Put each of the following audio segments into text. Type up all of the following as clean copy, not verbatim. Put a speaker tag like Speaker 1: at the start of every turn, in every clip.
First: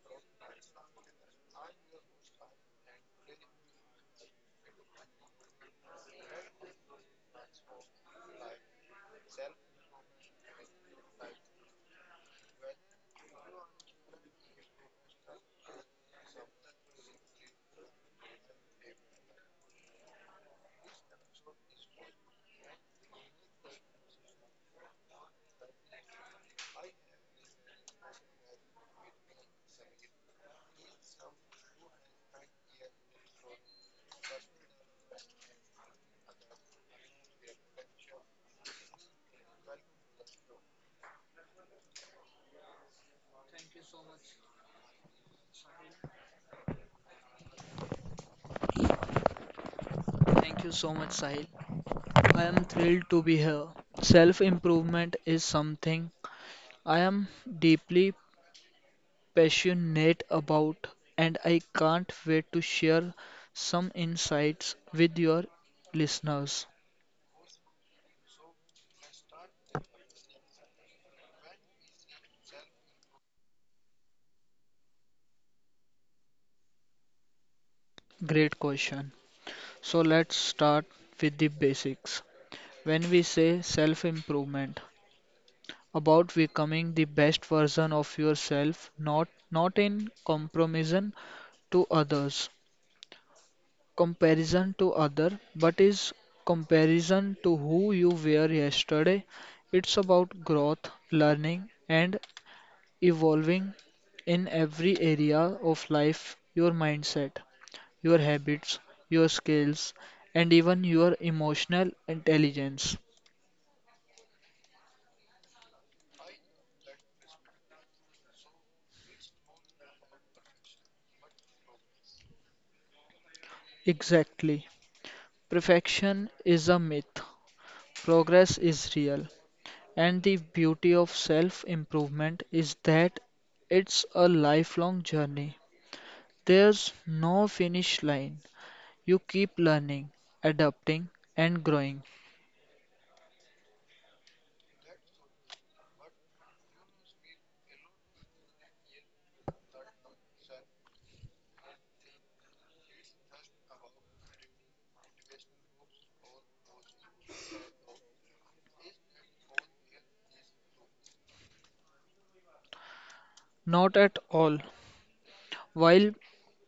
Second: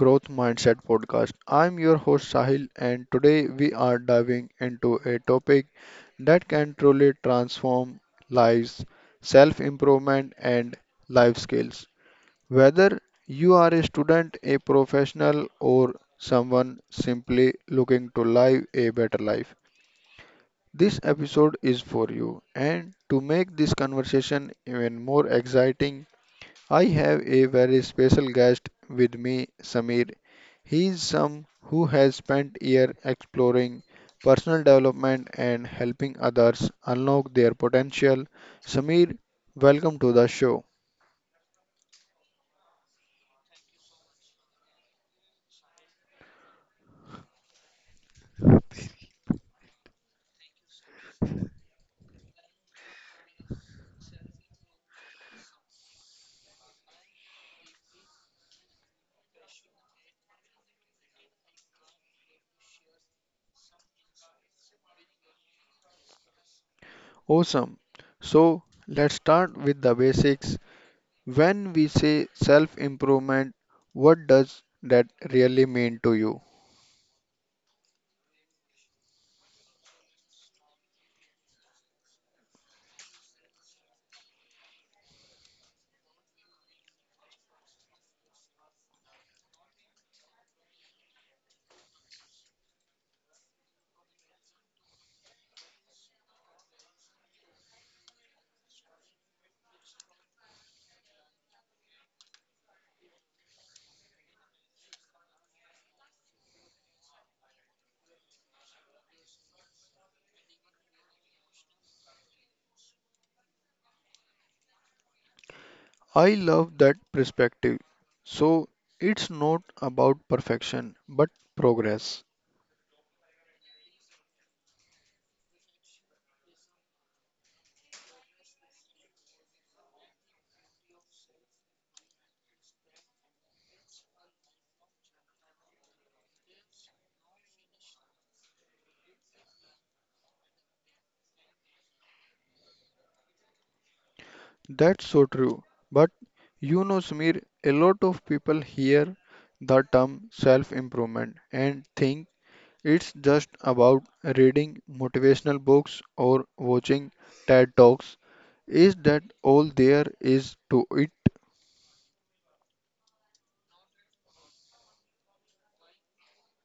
Speaker 1: Growth Mindset Podcast. I'm your host Sahil, and today we are diving into a topic that can truly transform lives, self improvement and life skills. Whether you are a student, a professional, or someone simply looking to live a better life, this episode is for you. And to make this conversation even more exciting, I have a very special guest with me, Samir. He is some who has spent years exploring personal development and helping others unlock their potential. Samir, welcome to the show.
Speaker 2: Thank you so much. Thank you so much, Sahil. I am thrilled to be here. Self improvement is something I am deeply passionate about, and I can't wait to share some insights with your listeners.
Speaker 1: Awesome. So, let's start with the basics. When we say self-improvement, what does that really mean to you?
Speaker 2: Great question. So, let's start with the basics. When we say self improvement, about becoming the best version of yourself, not in comparison to others, comparison to other, but is comparison to who you were yesterday. It's about growth, learning, and evolving in every area of life, your mindset, your habits, your skills, and even your emotional intelligence.
Speaker 1: I love that perspective. So, it's not about perfection, but progress.
Speaker 2: Exactly. Perfection is a myth. Progress is real, and the beauty of self improvement is that it's a lifelong journey. There's no finish line. You keep learning, adapting, and growing.
Speaker 1: That's so true. But you know, Smear, a lot of people hear the term self improvement and think it's just about reading motivational books or watching TED Talks. Is that all there is to it?
Speaker 2: Not at all. While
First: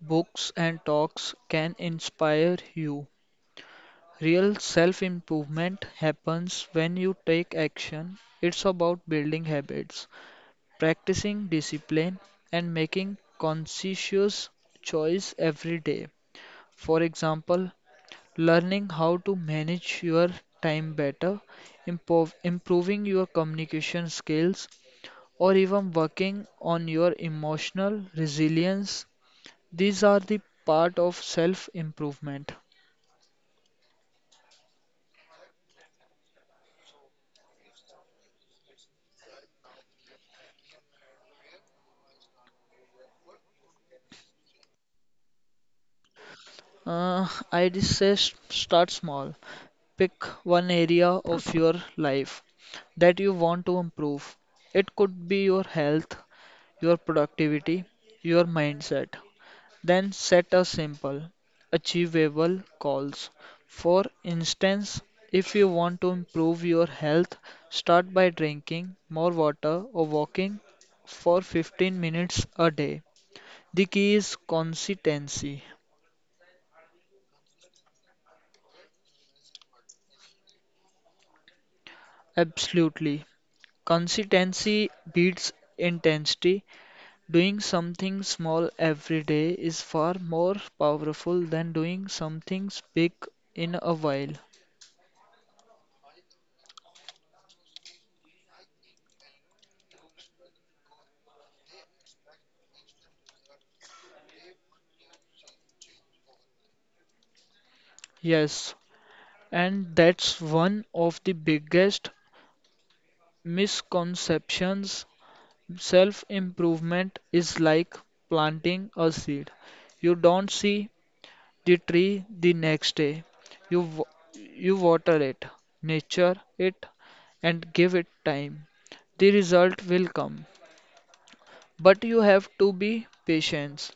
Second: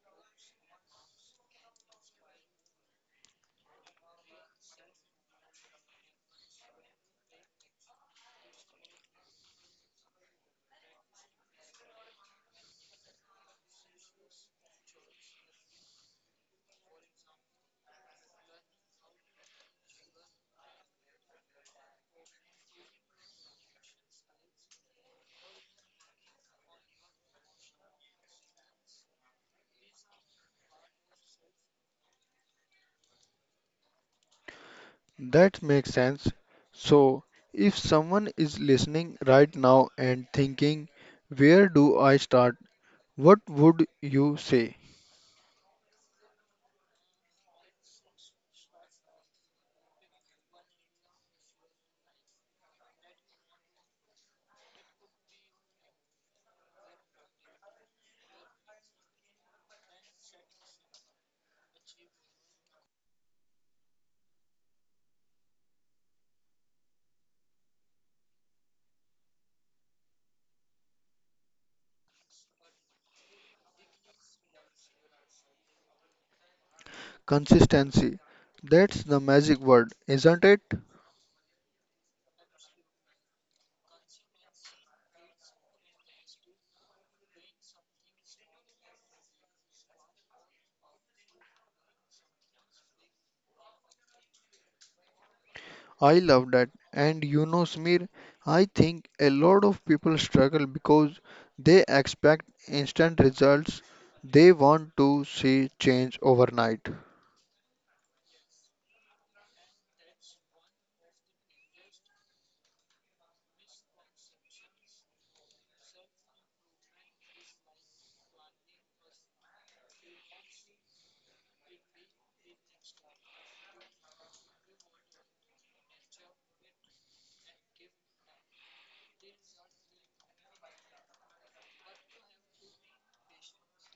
Speaker 2: books and talks can inspire you, real self improvement happens when you take action. It's about building habits practicing discipline and making conscientious choice every day. For example, learning how to manage your time better, improving your communication skills, or even working on your emotional resilience. These are the part of self-improvement.
Speaker 1: That makes sense. So, if someone is listening right now and thinking, where do I start? What would you say?
Speaker 2: I just say start small. Pick one area of your life that you want to improve. It could be your health, your productivity, your mindset. Then set a simple, achievable goals. For instance, if you want to improve your health, start by drinking more water or walking for 15 minutes a day. The key is consistency.
Speaker 1: Consistency. That's the magic word, isn't it?
Speaker 2: Absolutely. Consistency beats intensity. Doing something small every day is far more powerful than doing something big in a while.
Speaker 1: I love that. And you know, Smir, I think a lot of people struggle because they expect instant results. They want to see change overnight.
Speaker 2: Yes, and that's one of the biggest misconceptions. Self-improvement is like planting a seed. You don't see the tree the next day. You wa- you water it, nurture it, and give it time. The result will come, but you have to be patient.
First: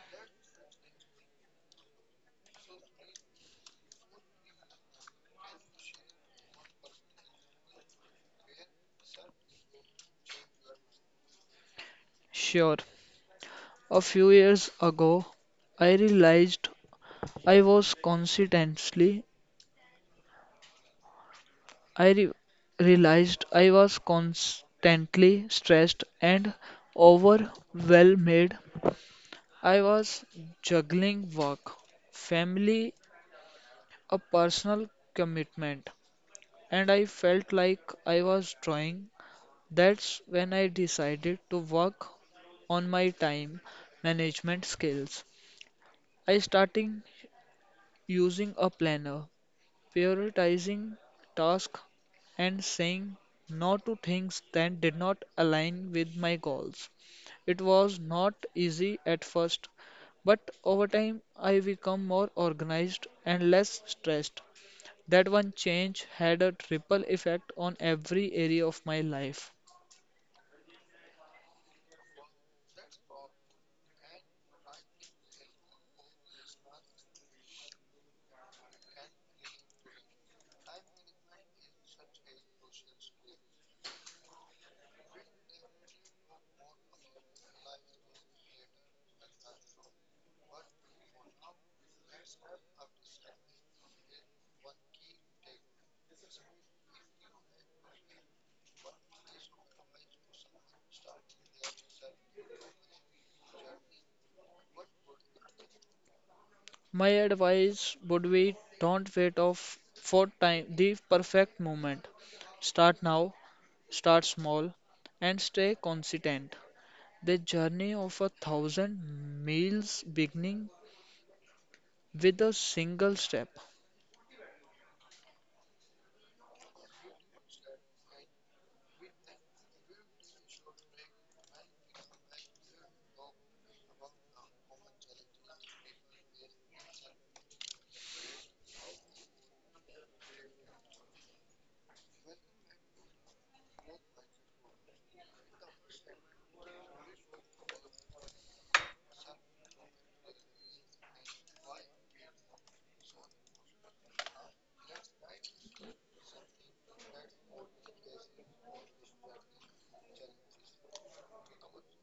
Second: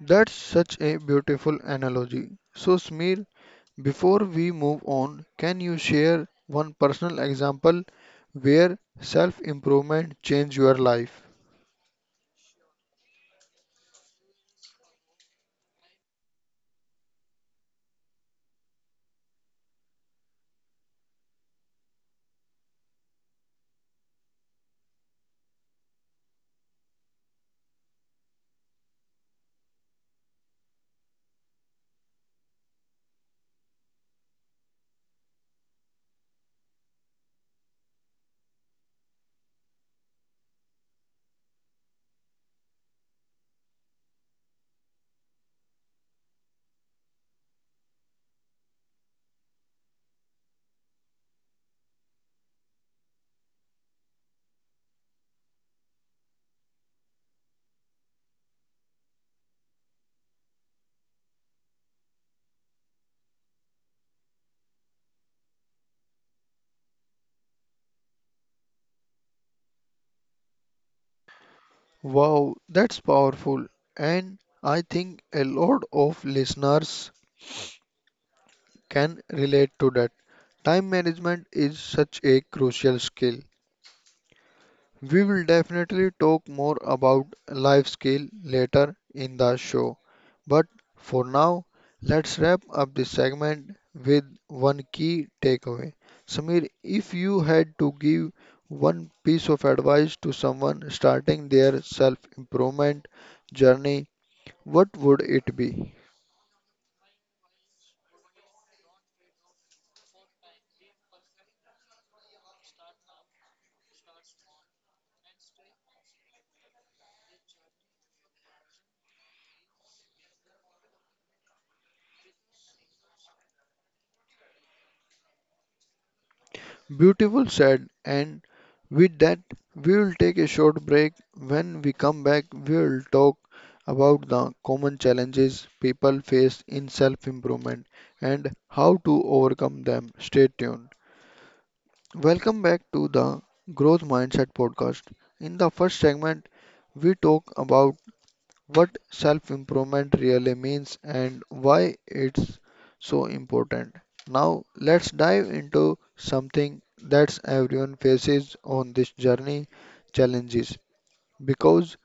Speaker 1: That's such a beautiful analogy. So, Smir, before we move on, can you share one personal example where self improvement changed your life?
Speaker 2: Sure, a few years ago, I realized I was constantly I re- realized I was constantly stressed and overwhelmed. I was juggling work, family, a personal commitment, and I felt like I was drawing. That's when I decided to work on my time management skills. I started using a planner prioritizing tasks and saying no to things that did not align with my goals. It was not easy at first, but over time I became more organized and less stressed. That one change had a ripple effect on every area of my life.
Speaker 1: Wow, that's powerful. And I think a lot of listeners can relate to that. Time management is such a crucial skill. We will definitely talk more about life skill later in the show. But for now, let's wrap up this segment with one key takeaway. Samir, if you had to give one piece of advice to someone starting their self improvement journey, what would it be?
Speaker 2: My advice would be don't wait off for time the perfect moment. Start now, start small, and stay consistent. The journey of a thousand miles beginning with a single step.
Speaker 1: Beautiful said, and with that, we will take a short break. When we come back, we will talk about the common challenges people face in self improvement and how to overcome them. Stay tuned. Welcome back to the Growth Mindset podcast. In the first segment, we talk about what self improvement really means and why it's so important. Now, let's dive into something that everyone faces on this journey, challenges. Because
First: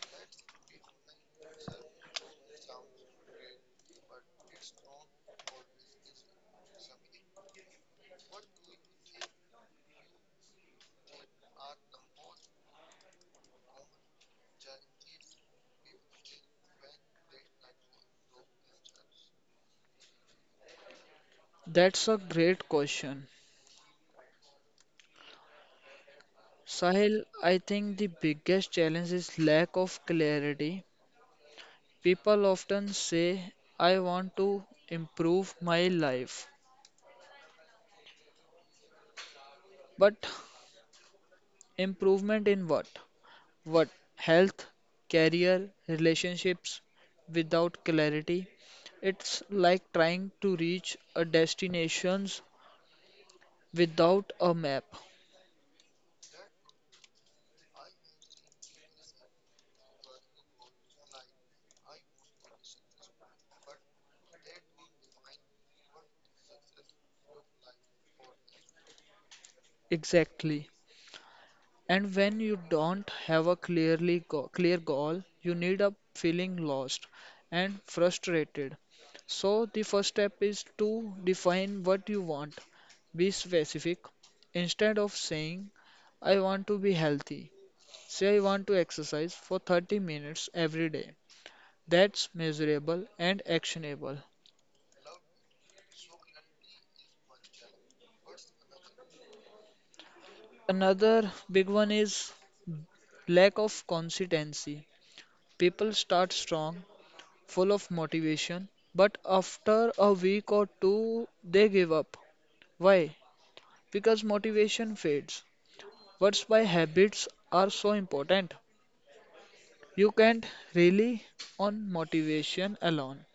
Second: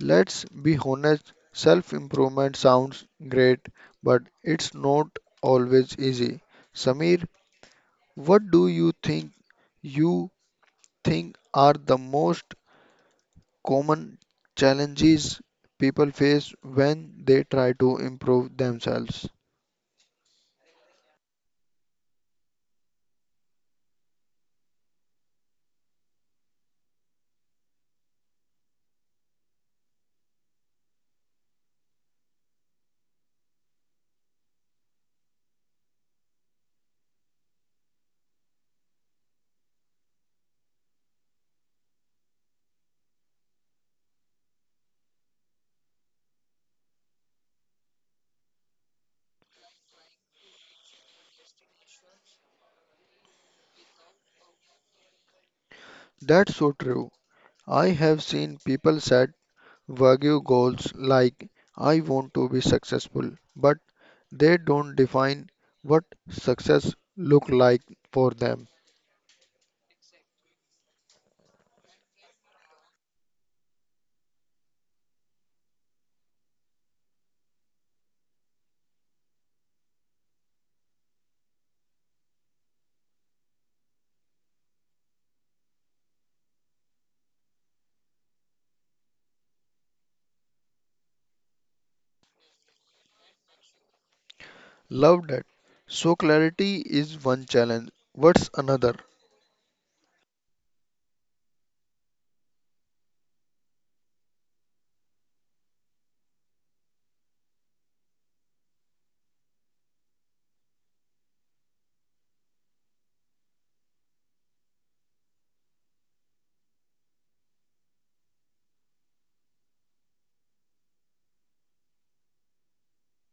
Speaker 1: let's be honest, self improvement sounds great, but it's not always easy. Samir, what do you think, you are the most common challenges people face when they try to improve themselves.
Speaker 2: That's a great question. Sahil, I think the biggest challenge is lack of clarity. People often say, I want to improve my life. But improvement in what? What? Health, career, relationships without clarity. It's like trying to reach a destination without a map.
Speaker 1: That's so true. I have seen people set vague goals like I want to be successful, but they don't define what success look like for them.
Speaker 2: Exactly. And when you don't have a clear goal, you need up feeling lost and frustrated. So the first step is to define what you want. Be specific. Instead of saying I want to be healthy, say I want to exercise for 30 minutes every day. That's measurable and actionable.
Speaker 1: Love that. So clarity is one challenge. What's another?
Speaker 2: Another big one is lack of consistency. People start strong full of motivation, but after a week or two, they give up. Why? Because motivation fades. That's why habits are so important. You can't rely on motivation alone.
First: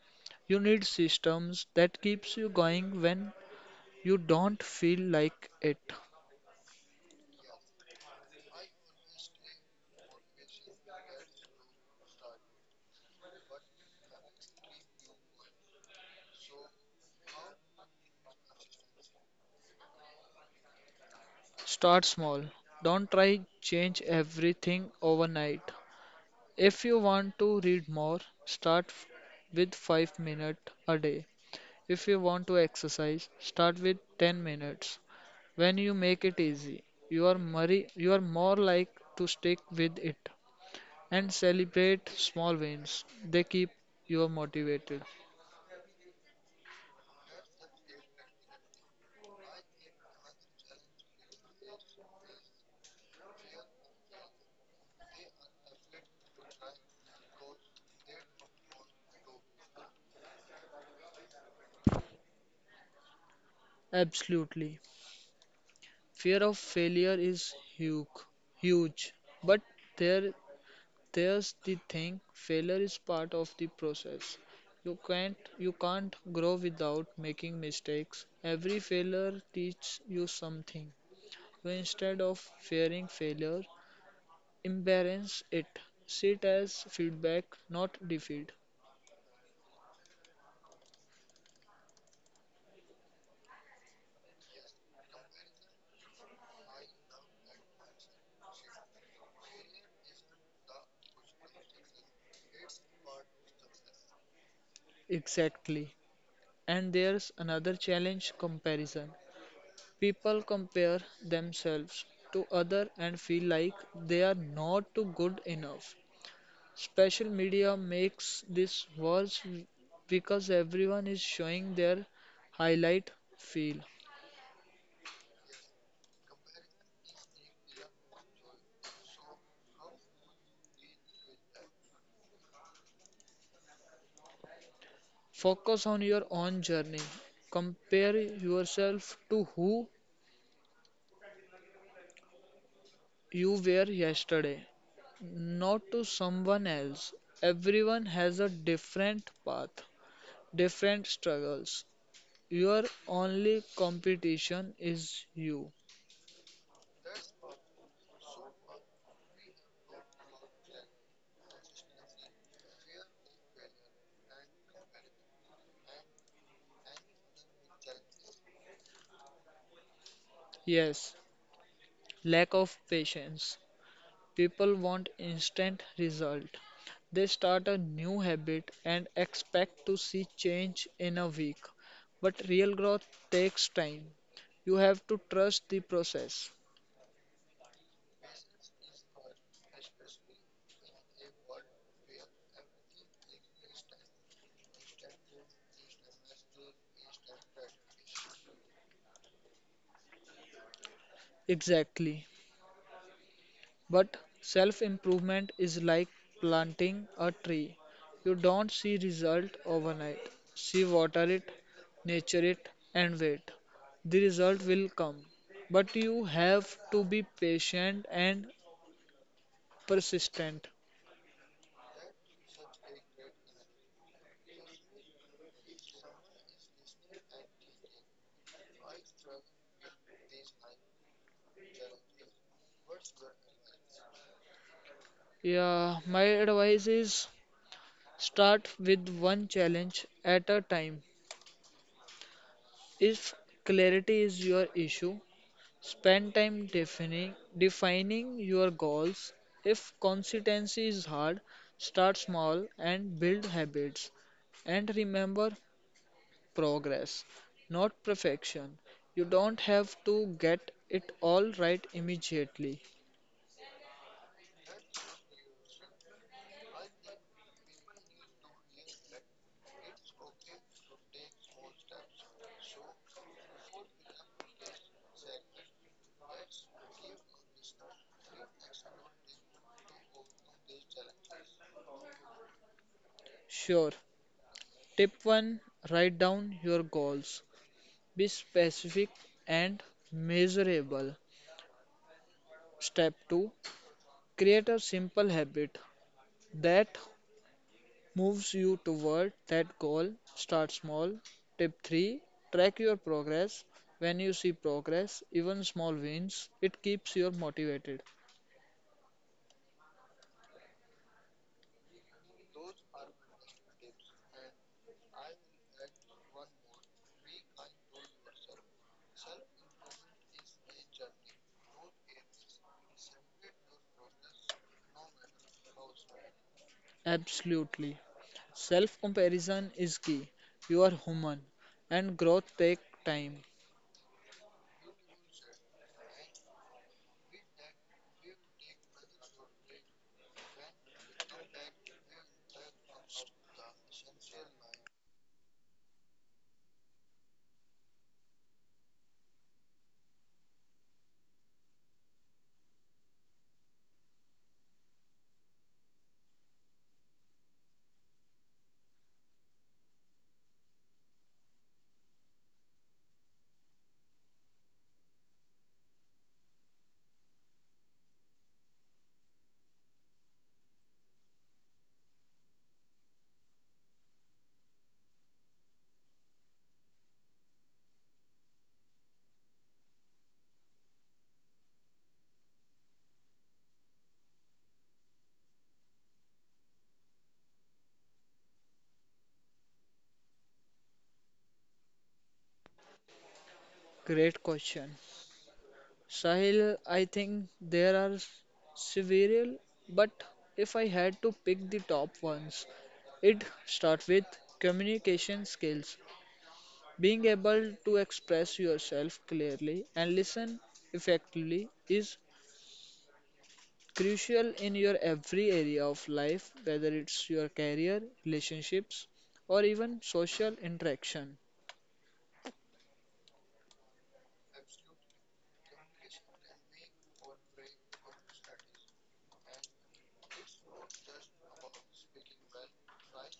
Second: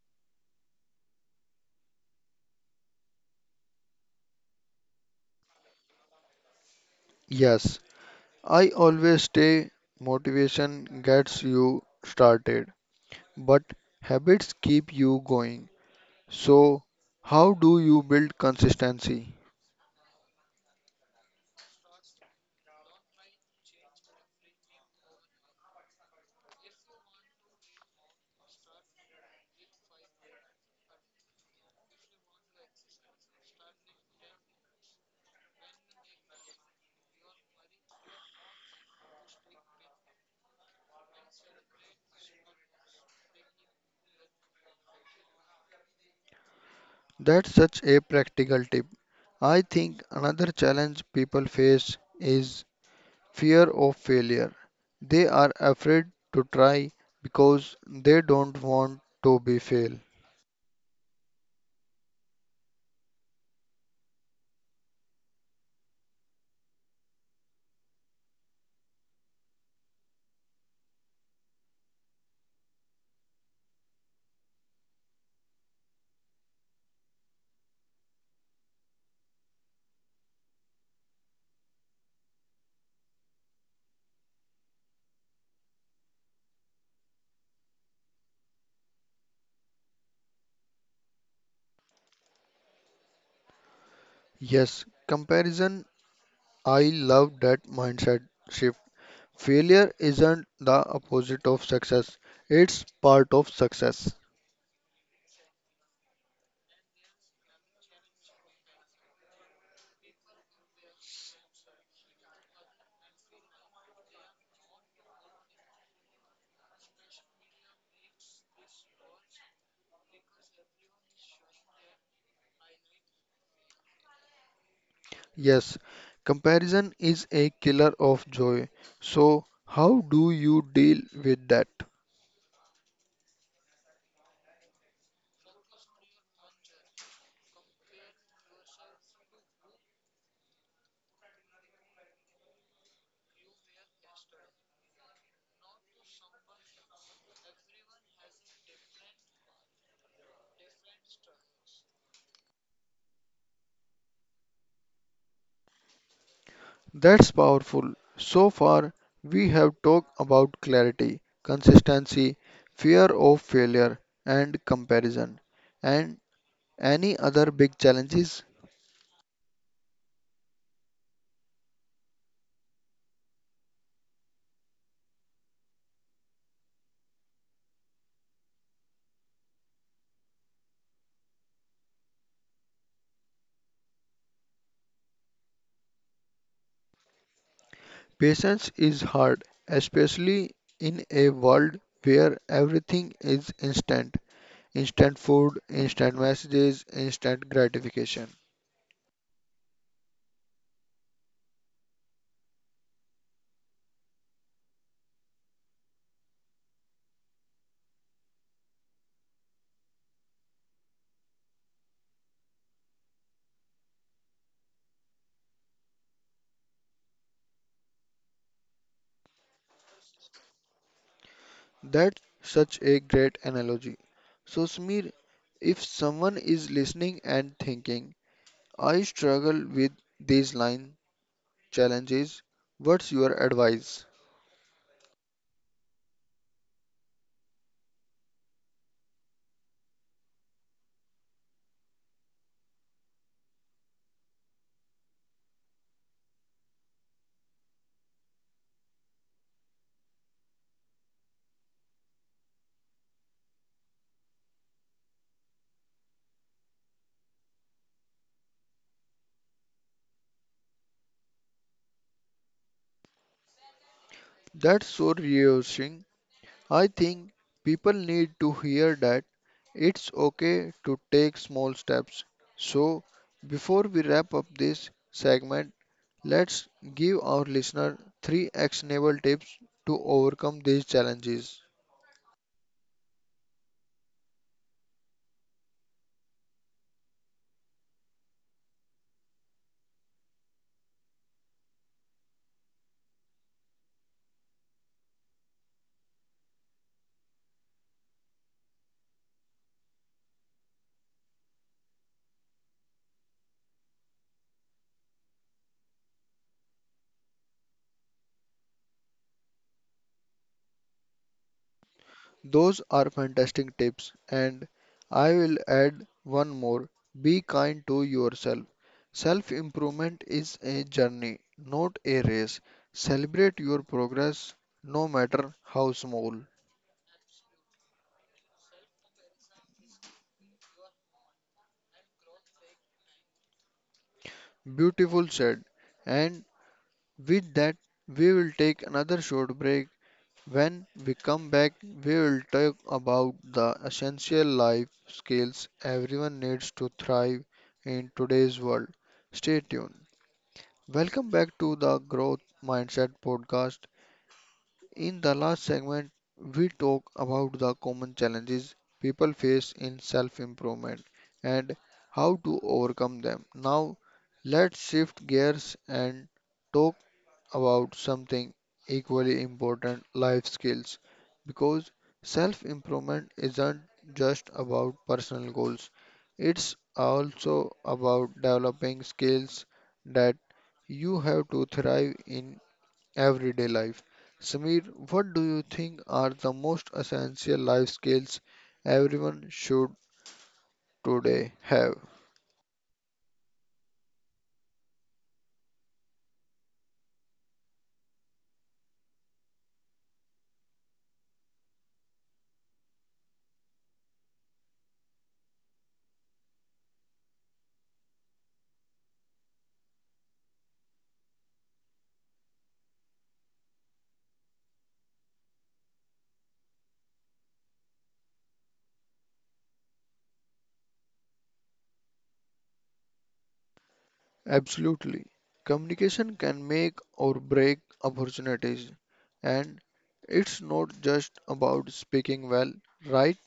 Speaker 2: You need systems that keeps you going when you don't feel like it.
Speaker 1: Yes, I always say motivation gets you started, but habits keep you going. So, how do you build consistency?
Speaker 2: Start small. Don't try change everything overnight. If you want to read more, start f- with 5 minutes a day. If you want to exercise, start with 10 minutes. When you make it easy, you are more like to stick with it and celebrate small wins. They keep you motivated.
Speaker 1: That's such a practical tip. I think another challenge people face is fear of failure. They are afraid to try because they don't want to be fail.
Speaker 2: Absolutely. Fear of failure is huge, huge. But there, there's the thing: failure is part of the process. You can't grow without making mistakes. Every failure teaches you something. So instead of fearing failure, embrace it. See it as feedback, not defeat.
Speaker 1: Yes, comparison. I love that mindset shift. Failure isn't the opposite of success, it's part of success.
Speaker 2: Exactly. And there's another challenge comparison. People compare themselves to other and feel like they are not too good enough. Special media makes this worse because everyone is showing their highlight feel.
Speaker 1: Yes, comparison is a killer of joy. So, how do you deal with that?
Speaker 2: Focus on your own journey. Compare yourself to who you were yesterday, not to someone else. Everyone has a different path, different struggles. Your only competition is you.
Speaker 1: That's powerful. So far, we have talked about clarity, consistency, fear of failure, and comparison. And any other big challenges?
Speaker 2: Yes, lack of patience. People want instant result. They start a new habit and expect to see change in a week. But real growth takes time. You have to trust the process.
Speaker 1: Patience is hard, especially in a world where everything is instant, instant food, instant messages, instant gratification.
Speaker 2: Exactly. But self improvement is like planting a tree. You don't see result overnight. See water it, nurture it and wait. The result will come. But you have to be patient and persistent.
Speaker 1: That's such a great analogy. So, Smir, if someone is listening and thinking, I struggle with these line challenges, what's your advice?
Speaker 2: Yeah, my advice is start with one challenge at a time. If clarity is your issue, spend time defining your goals. If consistency is hard, start small and build habits. And remember progress, not perfection. You don't have to get it all right immediately.
Speaker 1: That's so reassuring. I think people need to hear that it's okay to take small steps. So, before we wrap up this segment, let's give our listener three actionable tips to overcome these challenges.
Speaker 2: Sure. Tip 1, write down your goals. Be specific and measurable. Step 2, create a simple habit that moves you toward that goal. Start small. Tip 3, track your progress. When you see progress, even small wins, it keeps you motivated.
Speaker 1: Those are fantastic tips, and I will add one more. Be kind to yourself. Self improvement is a journey, not a race. Celebrate your progress, no matter how small.
Speaker 2: Absolutely. Self comparison is key. You are human and growth takes time.
Speaker 1: Beautiful said. And with that, we will take another short break. When we come back, we will talk about the essential life skills everyone needs to thrive in today's world. Stay tuned. Welcome back to the Growth Mindset podcast. In the last segment, we talked about the common challenges people face in self improvement and how to overcome them. Now, let's shift gears and talk about something equally important, life skills, because self improvement isn't just about personal goals, it's also about developing skills that you have to thrive in everyday life. Samir, what do you think are the most essential life skills everyone should today have?
Speaker 2: Great question. Sahil, I think there are several, but if I had to pick the top ones, it start with communication skills. Being able to express yourself clearly and listen effectively is crucial in your every area of life, whether it's your career, relationships, or even social interaction.
Speaker 1: Absolutely. Communication can make or break opportunities, and it's not just about speaking well, right?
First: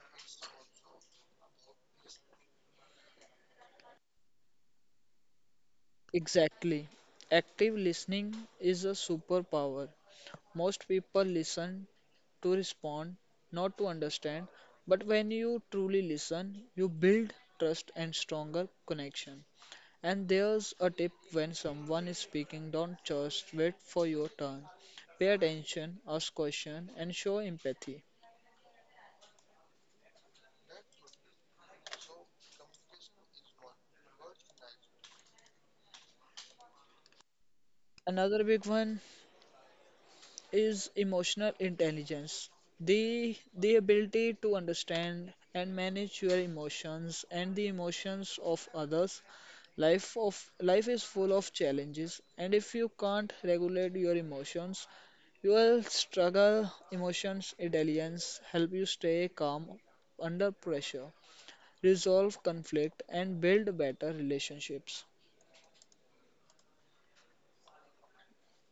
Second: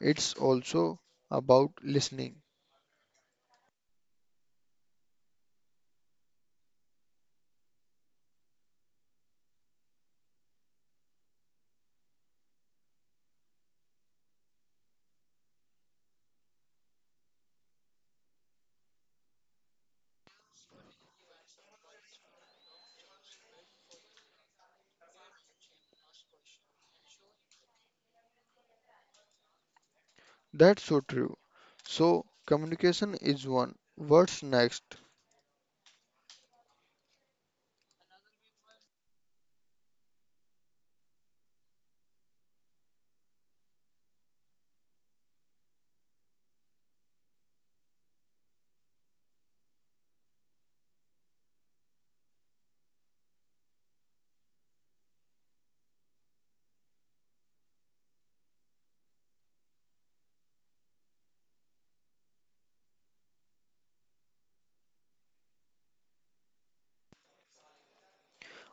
Speaker 1: It's also about listening.
Speaker 2: Exactly. Active listening is a superpower. Most people listen to respond, not to understand, but when you truly listen, you build trust and stronger connection. And there's a tip when someone is speaking, don't just wait for your turn. Pay attention, ask questions, and show empathy.
Speaker 1: That's so true. So, communication is one. What's next?
Speaker 2: Another big one is emotional intelligence. The ability to understand and manage your emotions and the emotions of others. Life is full of challenges, and if you can't regulate your emotions, you will struggle. Emotions intelligence help you stay calm under pressure, resolve conflict, and build better relationships.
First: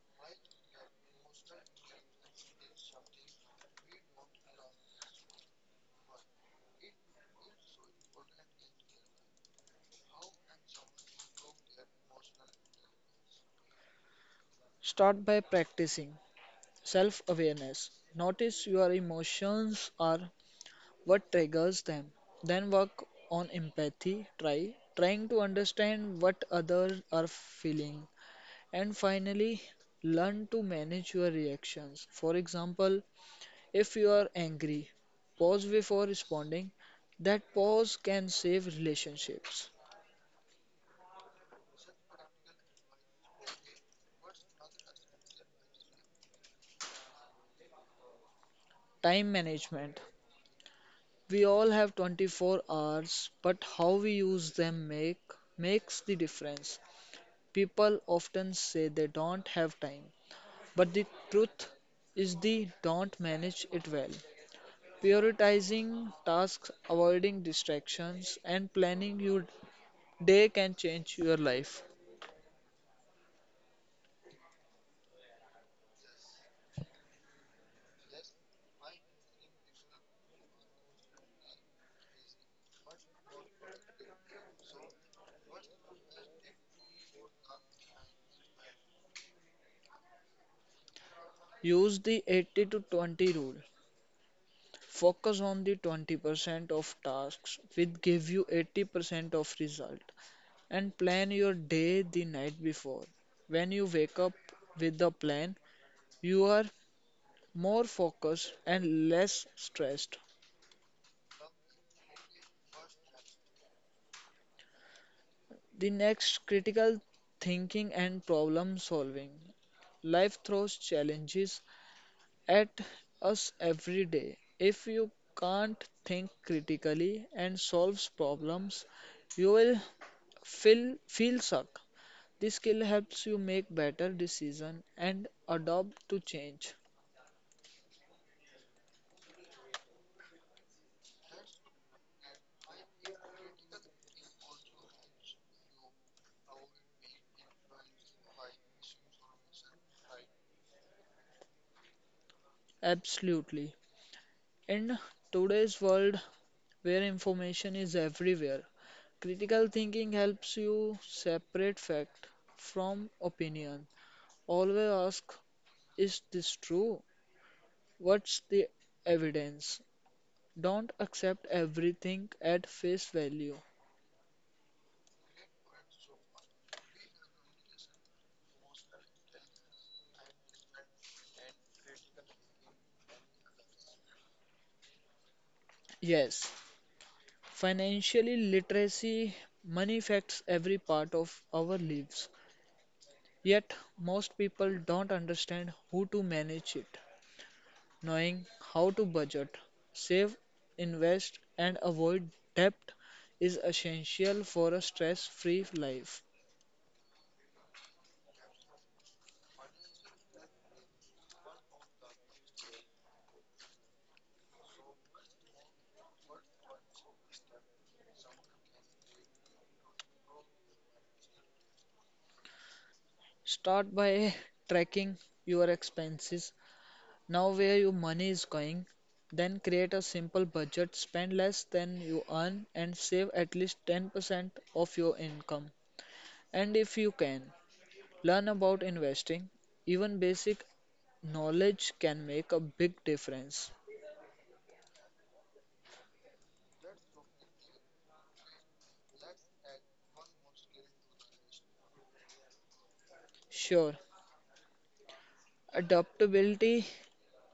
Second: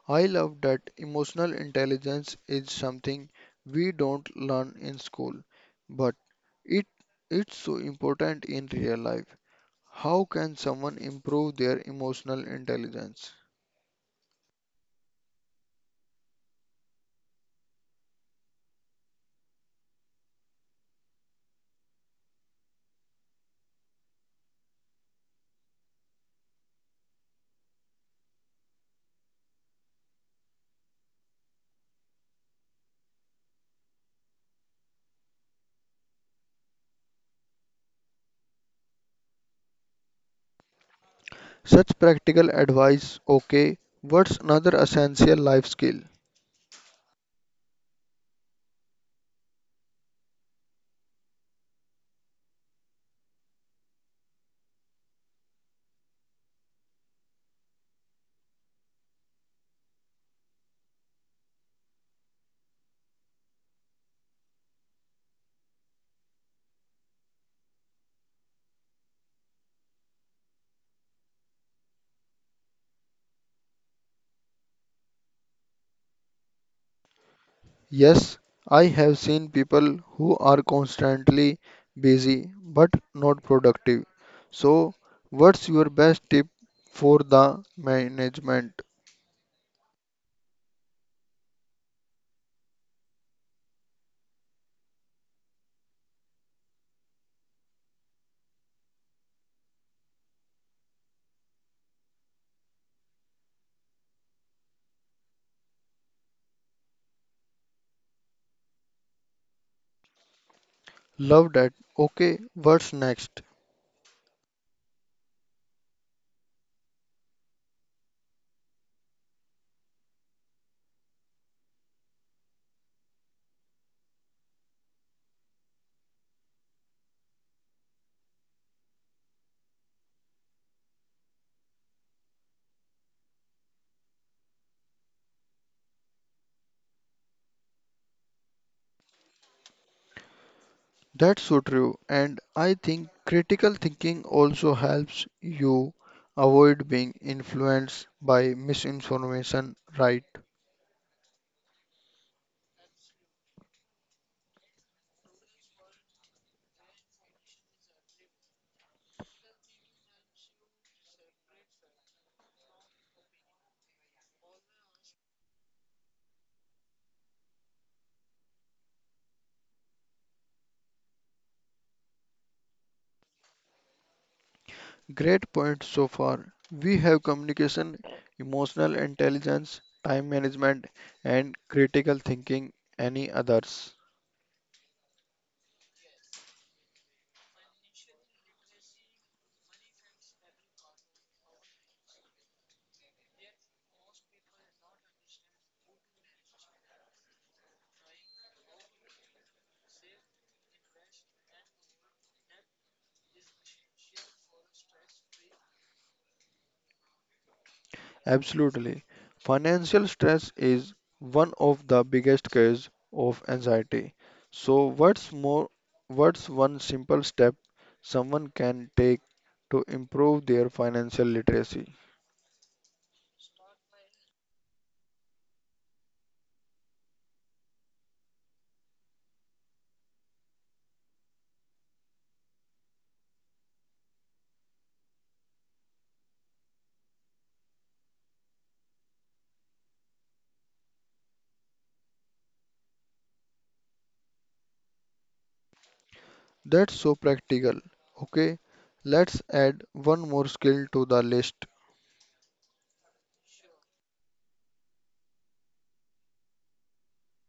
Speaker 1: I love that, emotional intelligence is something we don't learn in school, but it it's so important in real life. How can someone improve their emotional intelligence?
Speaker 2: Start by practicing self awareness. Notice your emotions are what triggers them. Then work on empathy, trying to understand what others are feeling. And finally, learn to manage your reactions. For example, if you are angry, pause before responding. That pause can save relationships.
Speaker 1: Such practical advice, okay, what's another essential life skill?
Speaker 2: Time management. We all have 24 hours, but how we use them make makes the difference. People often say they don't have time, but the truth is they don't manage it well. Prioritizing tasks, avoiding distractions, and planning your day can change your life.
Speaker 1: Yes, I have seen people who are constantly busy but not productive. So, what's your best tip for the management?
Speaker 2: Use the 80 to 20 rule. Focus on the 20% of tasks which give you 80% of result and plan your day the night before. When you wake up with a plan, you are more focused and less stressed.
Speaker 1: Love that. Okay, what's next?
Speaker 2: The next critical thinking and problem solving. Life throws challenges at us every day. If you can't think critically and solve problems, you will feel stuck. This skill helps you make better decisions and adapt to change.
Speaker 1: That's so true, and I think critical thinking also helps you avoid being influenced by misinformation, right?
Speaker 2: Absolutely. In today's world, where information is everywhere. Critical thinking helps you separate fact from opinion. Always ask, is this true? What's the evidence? Don't accept everything at face value.
Speaker 1: Great points so far. We have communication, emotional intelligence, time management, and critical thinking. Any others?
Speaker 2: Yes, financially literacy, money affects every part of our lives. Yet, most people don't understand how to manage it. Knowing how to budget, save, invest, and avoid debt is essential for a stress free life.
Speaker 1: Absolutely. Financial stress is one of the biggest cause of anxiety. So, what's more, what's one simple step someone can take to improve their financial literacy?
Speaker 2: Start by tracking your expenses, know where your money is going, then create a simple budget, spend less than you earn, and save at least 10% of your income. And if you can, learn about investing. Even basic knowledge can make a big difference.
Speaker 1: That's so practical. Okay, let's add one more skill to the list.
Speaker 2: Sure, adaptability.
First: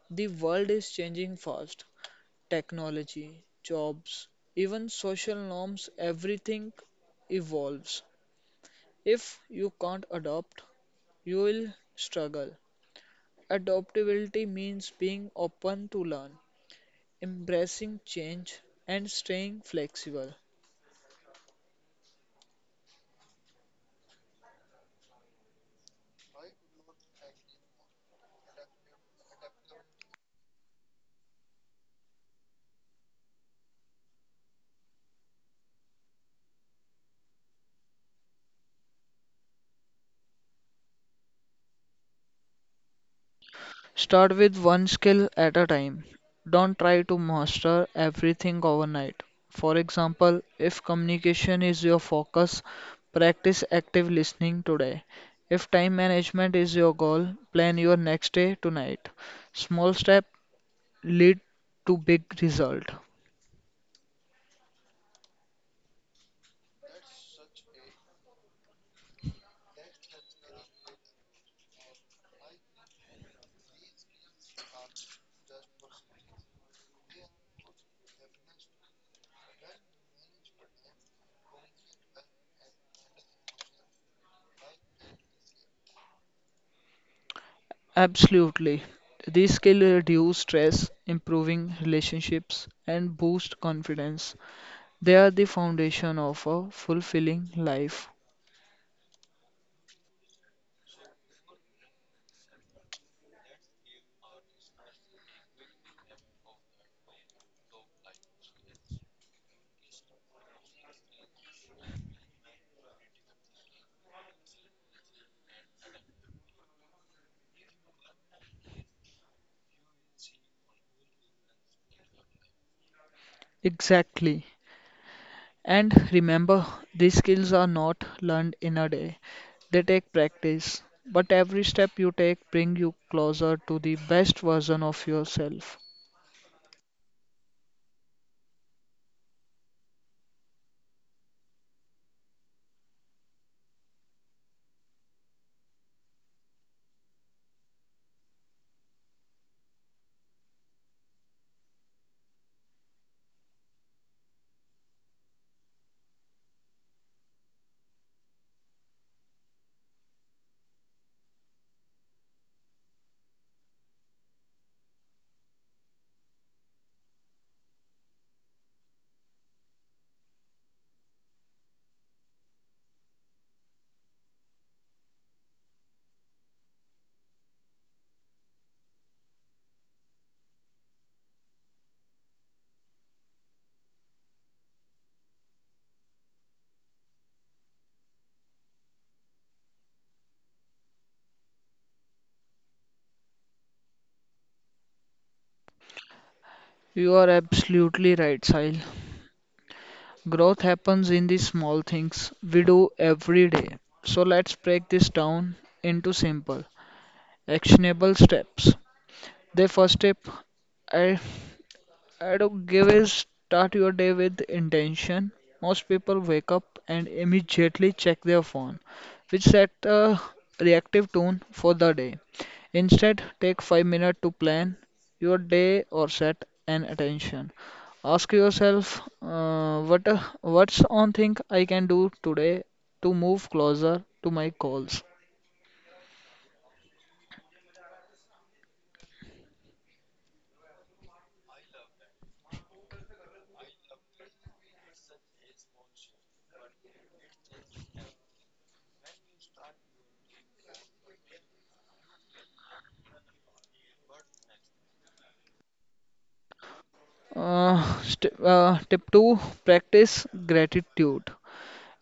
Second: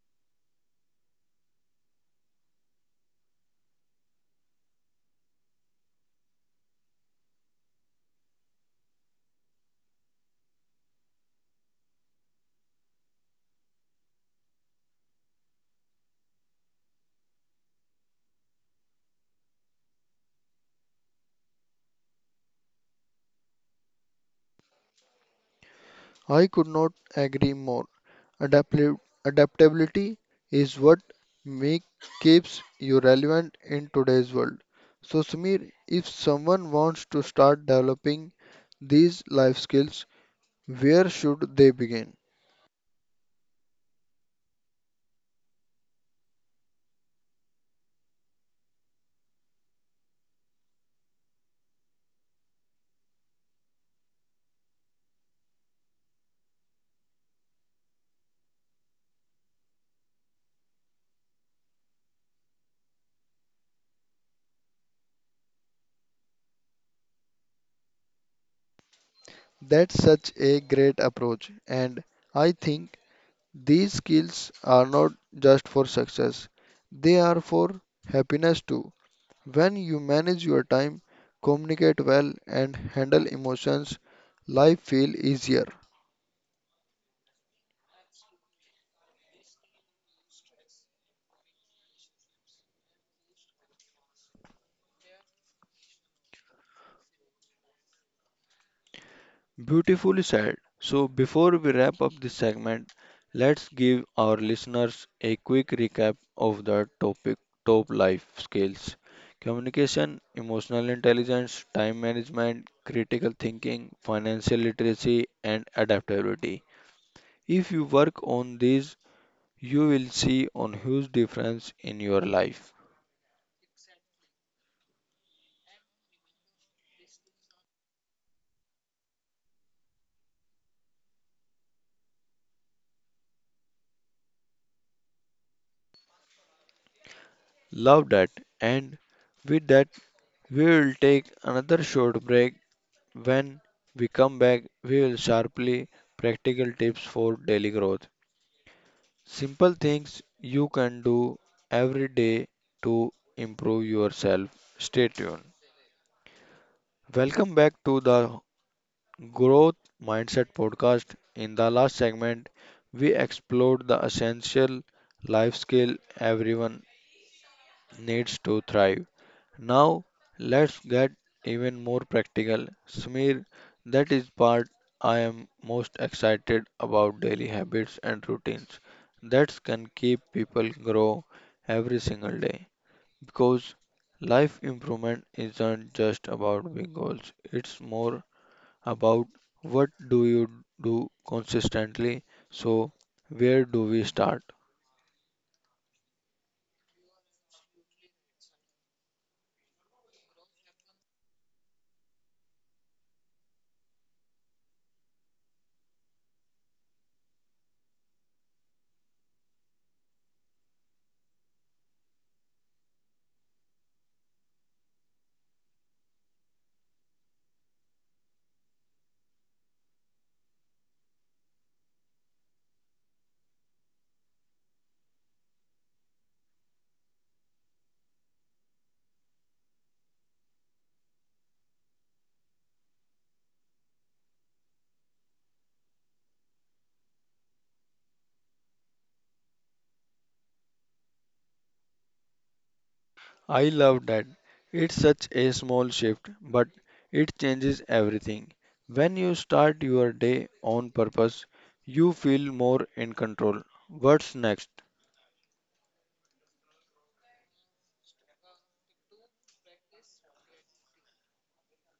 Speaker 2: The world is changing fast. Technology, jobs, even social norms, everything evolves. If you can't adopt, you will struggle. Adaptability means being open to learn, embracing change, and staying flexible.
Speaker 1: I could not agree more. Adaptli- Adaptability is what make keeps you relevant in today's world. So Samir, if someone wants to start developing these life skills, where should they begin?
Speaker 2: Start with one skill at a time. Don't try to master everything overnight. For example, if communication is your focus, practice active listening today. If time management is your goal, plan your next day tonight. Small step lead to big result.
Speaker 1: That's such a great approach and I think these skills are not just for success. They are for happiness too. When you manage your time, communicate well and handle emotions, life feel easier.
Speaker 2: Absolutely. These skills reduce stress, improving relationships, and boost confidence. They are the foundation of a fulfilling life.
Speaker 1: Beautifully said. So, before we wrap up this segment, let's give our listeners a quick recap of the topic, top life skills, communication, emotional intelligence, time management, critical thinking, financial literacy, and adaptability. If you work on these, you will see a huge difference in your life.
Speaker 2: Exactly. And remember, these skills are not learned in a day. They take practice, but every step you take bring you closer to the best version of yourself.
Speaker 1: Love that. And with that, we will take another short break. When we come back, we will sharply practical tips for daily growth. Simple things you can do every day to improve yourself. Stay tuned. Welcome back to the Growth Mindset podcast. In the last segment, we explored the essential life skill everyone needs to thrive. Now, let's get even more practical. Smear, that is part I am most excited about, daily habits and routines that can keep people grow every single day. Because life improvement isn't just about big goals, it's more about what do you do consistently. So, where do we start?
Speaker 2: You are absolutely right, Sahil. Growth happens in the small things we do every day. So let's break this down into simple, actionable steps. The first step, I I don't give is start your day with intention. Most people wake up and immediately check their phone, which set a reactive tone for the day. Instead, take 5 minutes to plan your day or set an attention. Ask yourself, what's one thing I can do today to move closer to my goals.
Speaker 1: I love that. It's such a small shift, but it changes everything. When you start your day on purpose, you feel more in control. What's next?
Speaker 2: St Tip two, practice gratitude.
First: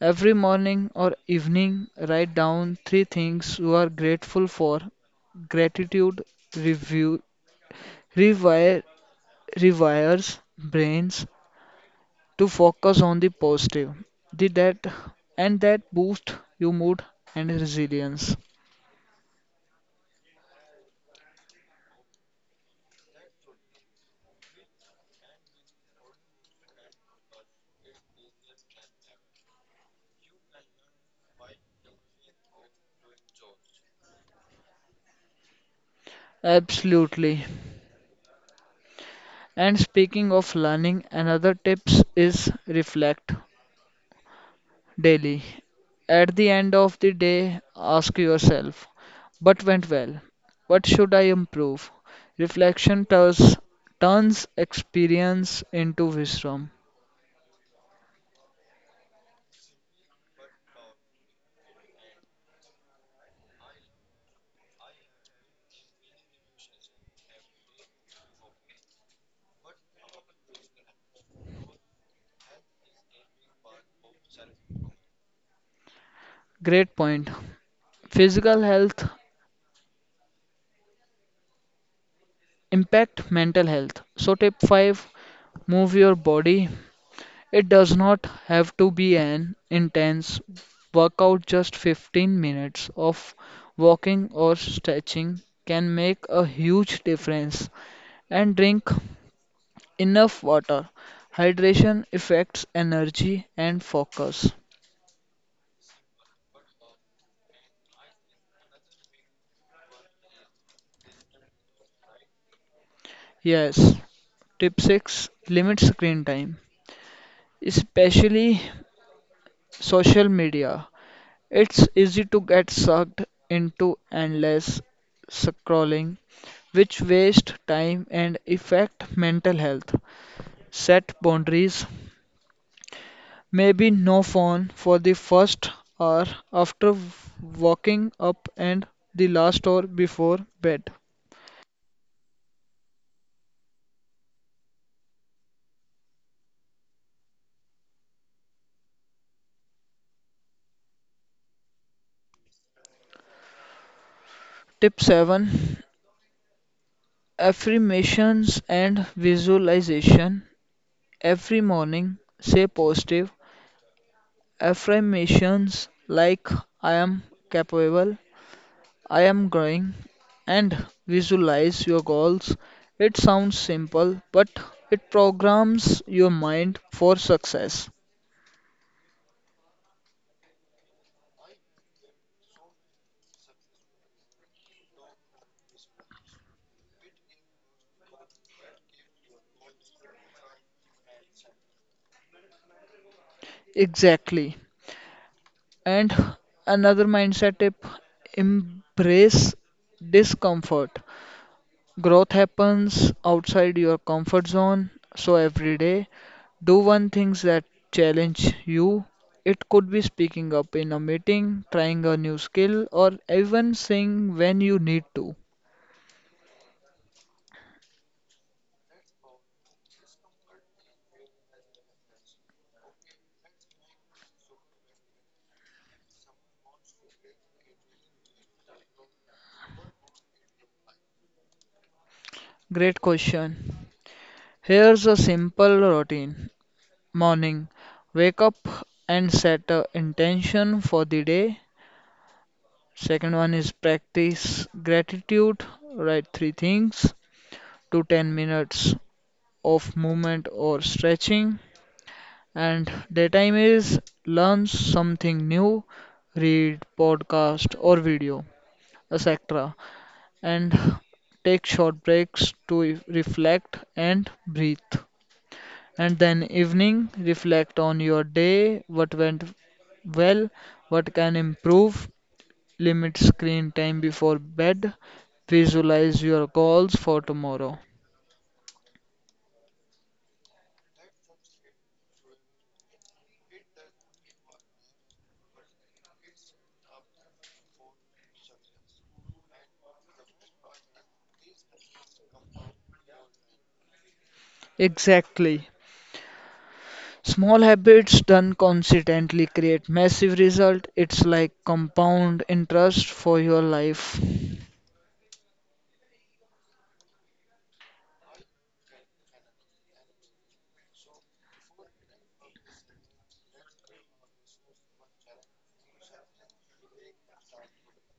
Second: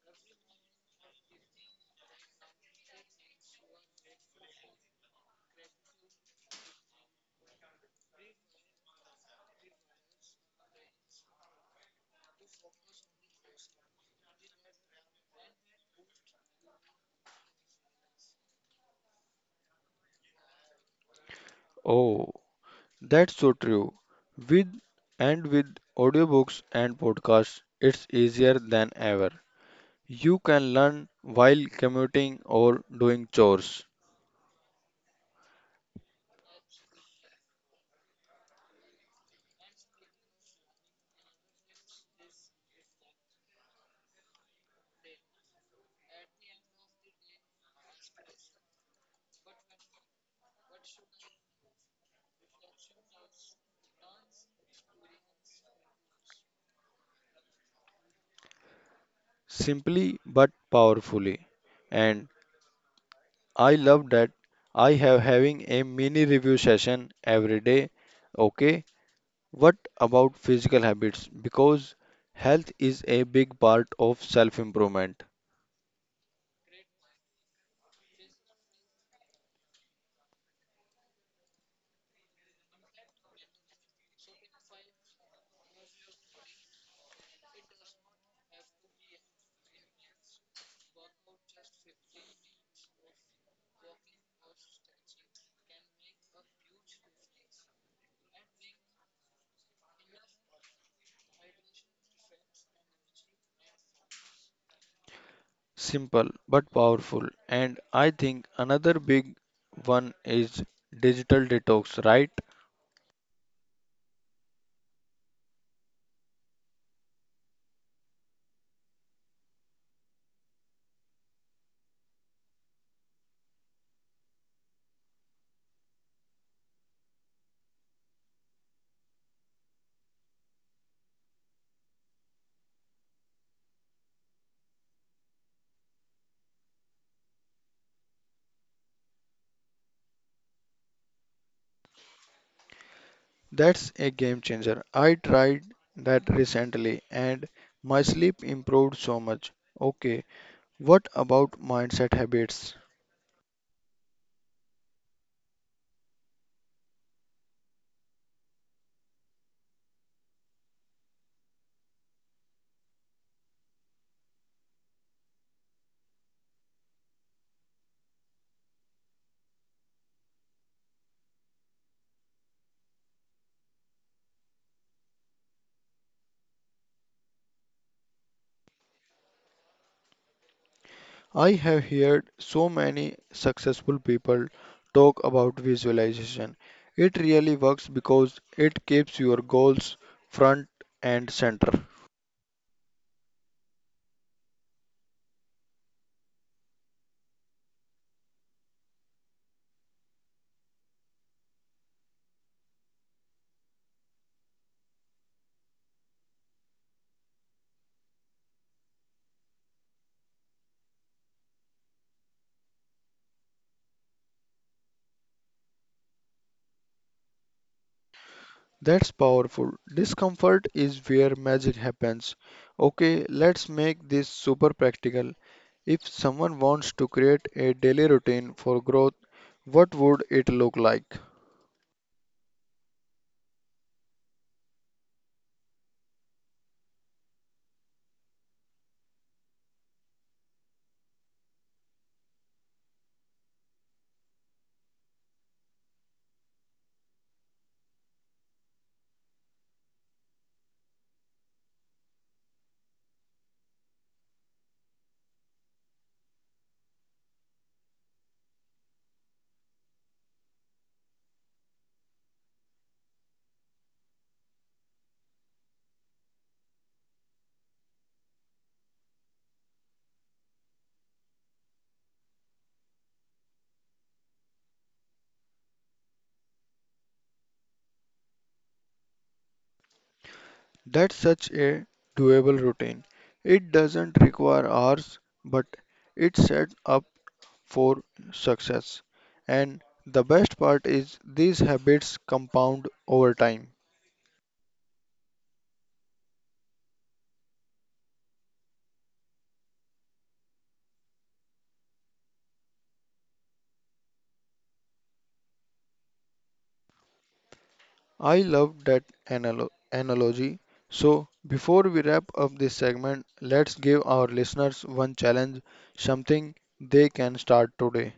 Speaker 2: Every morning or evening, write down three things you are grateful for. Gratitude review, rewire, rewires brains to focus on the positive. The that and That boosts your mood and resilience.
Speaker 1: Oh, that's so true. With with audiobooks and podcasts, it's easier than ever. You can learn while commuting or doing chores,
Speaker 2: Absolutely. And speaking of learning, another tips is reflect daily. At the end of the day, ask yourself, what went well? What should I improve? Reflection turns experience into wisdom.
Speaker 1: simply but powerfully. And I love that I have having a mini review session every day. Okay, what about physical habits? Because health is a big part of self improvement.
Speaker 2: Great point. Physical health impact mental health. So tip 5, move your body. It does not have to be an intense workout. Just 15 minutes of walking or stretching can make a huge difference. And drink enough water. Hydration affects energy and focus.
Speaker 1: Simple but powerful. And I think another big one is digital detox, right?
Speaker 2: Yes. Tip 6, limit screen time, especially social media. It's easy to get sucked into endless scrolling, which waste time and affect mental health. Set boundaries. Maybe no phone for the first hour after waking up and the last hour before bed.
Speaker 1: That's a game changer. I tried that recently and my sleep improved so much. Okay, what about mindset habits?
Speaker 2: Tip 7, affirmations and visualization. Every morning, say positive affirmations like I am capable, I am growing, and visualize your goals. It sounds simple, but it programs your mind for success.
Speaker 1: I have heard so many successful people talk about visualization. It really works because it keeps your goals front and center.
Speaker 2: Exactly. And another mindset tip, embrace discomfort. Growth happens outside your comfort zone, so every day do one things that challenge you. It could be speaking up in a meeting, trying a new skill, or even saying when you need to.
Speaker 1: That's powerful. Discomfort is where magic happens. Okay, let's make this super practical. If someone wants to create a daily routine for growth, what would it look like?
Speaker 2: Great question. Here's a simple routine. Morning, wake up and set a intention for the day. Second one is practice gratitude. Write three things to 10 minutes of movement or stretching. And daytime is learn something new, read podcast or video, etc. And take short breaks to reflect and breathe. And then evening, reflect on your day, what went well, what can improve, limit screen time before bed, visualize your goals for tomorrow.
Speaker 1: That's such a doable routine. It doesn't require hours, but it sets up for success. And the best part is these habits compound over time.
Speaker 2: Exactly. Small habits done consistently create massive result. It's like compound interest for your life.
Speaker 1: I love that analogy. So, before we wrap up this segment, let's give our listeners one challenge, something they can start today.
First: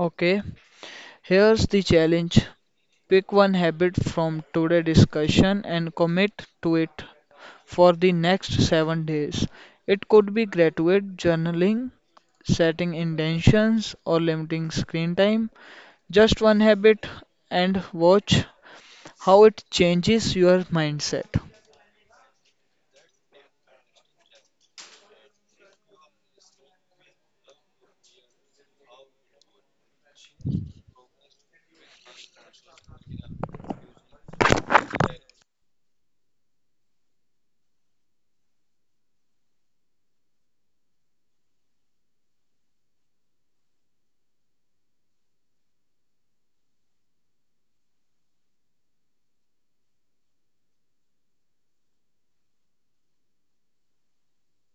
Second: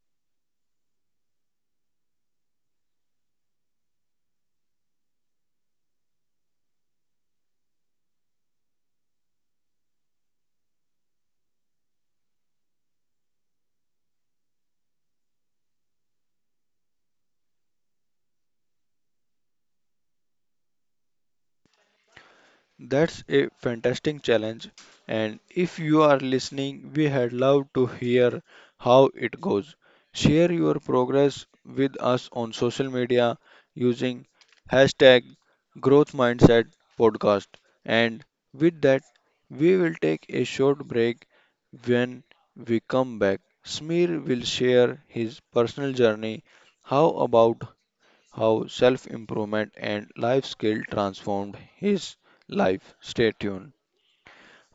Speaker 2: Okay, here's the challenge. Pick one habit from today's discussion and commit to it for the next 7 days. It could be graduate journaling, setting intentions, or limiting screen time. Just one habit and watch how it changes your mindset.
Speaker 1: That's a fantastic challenge. And if you are listening, we had love to hear how it goes. Share your progress with us on social media using hashtag growth mindset podcast. And with that, we will take a short break. When we come back, Smear will share his personal journey. How about how self improvement and life skill transformed his life. Stay tuned.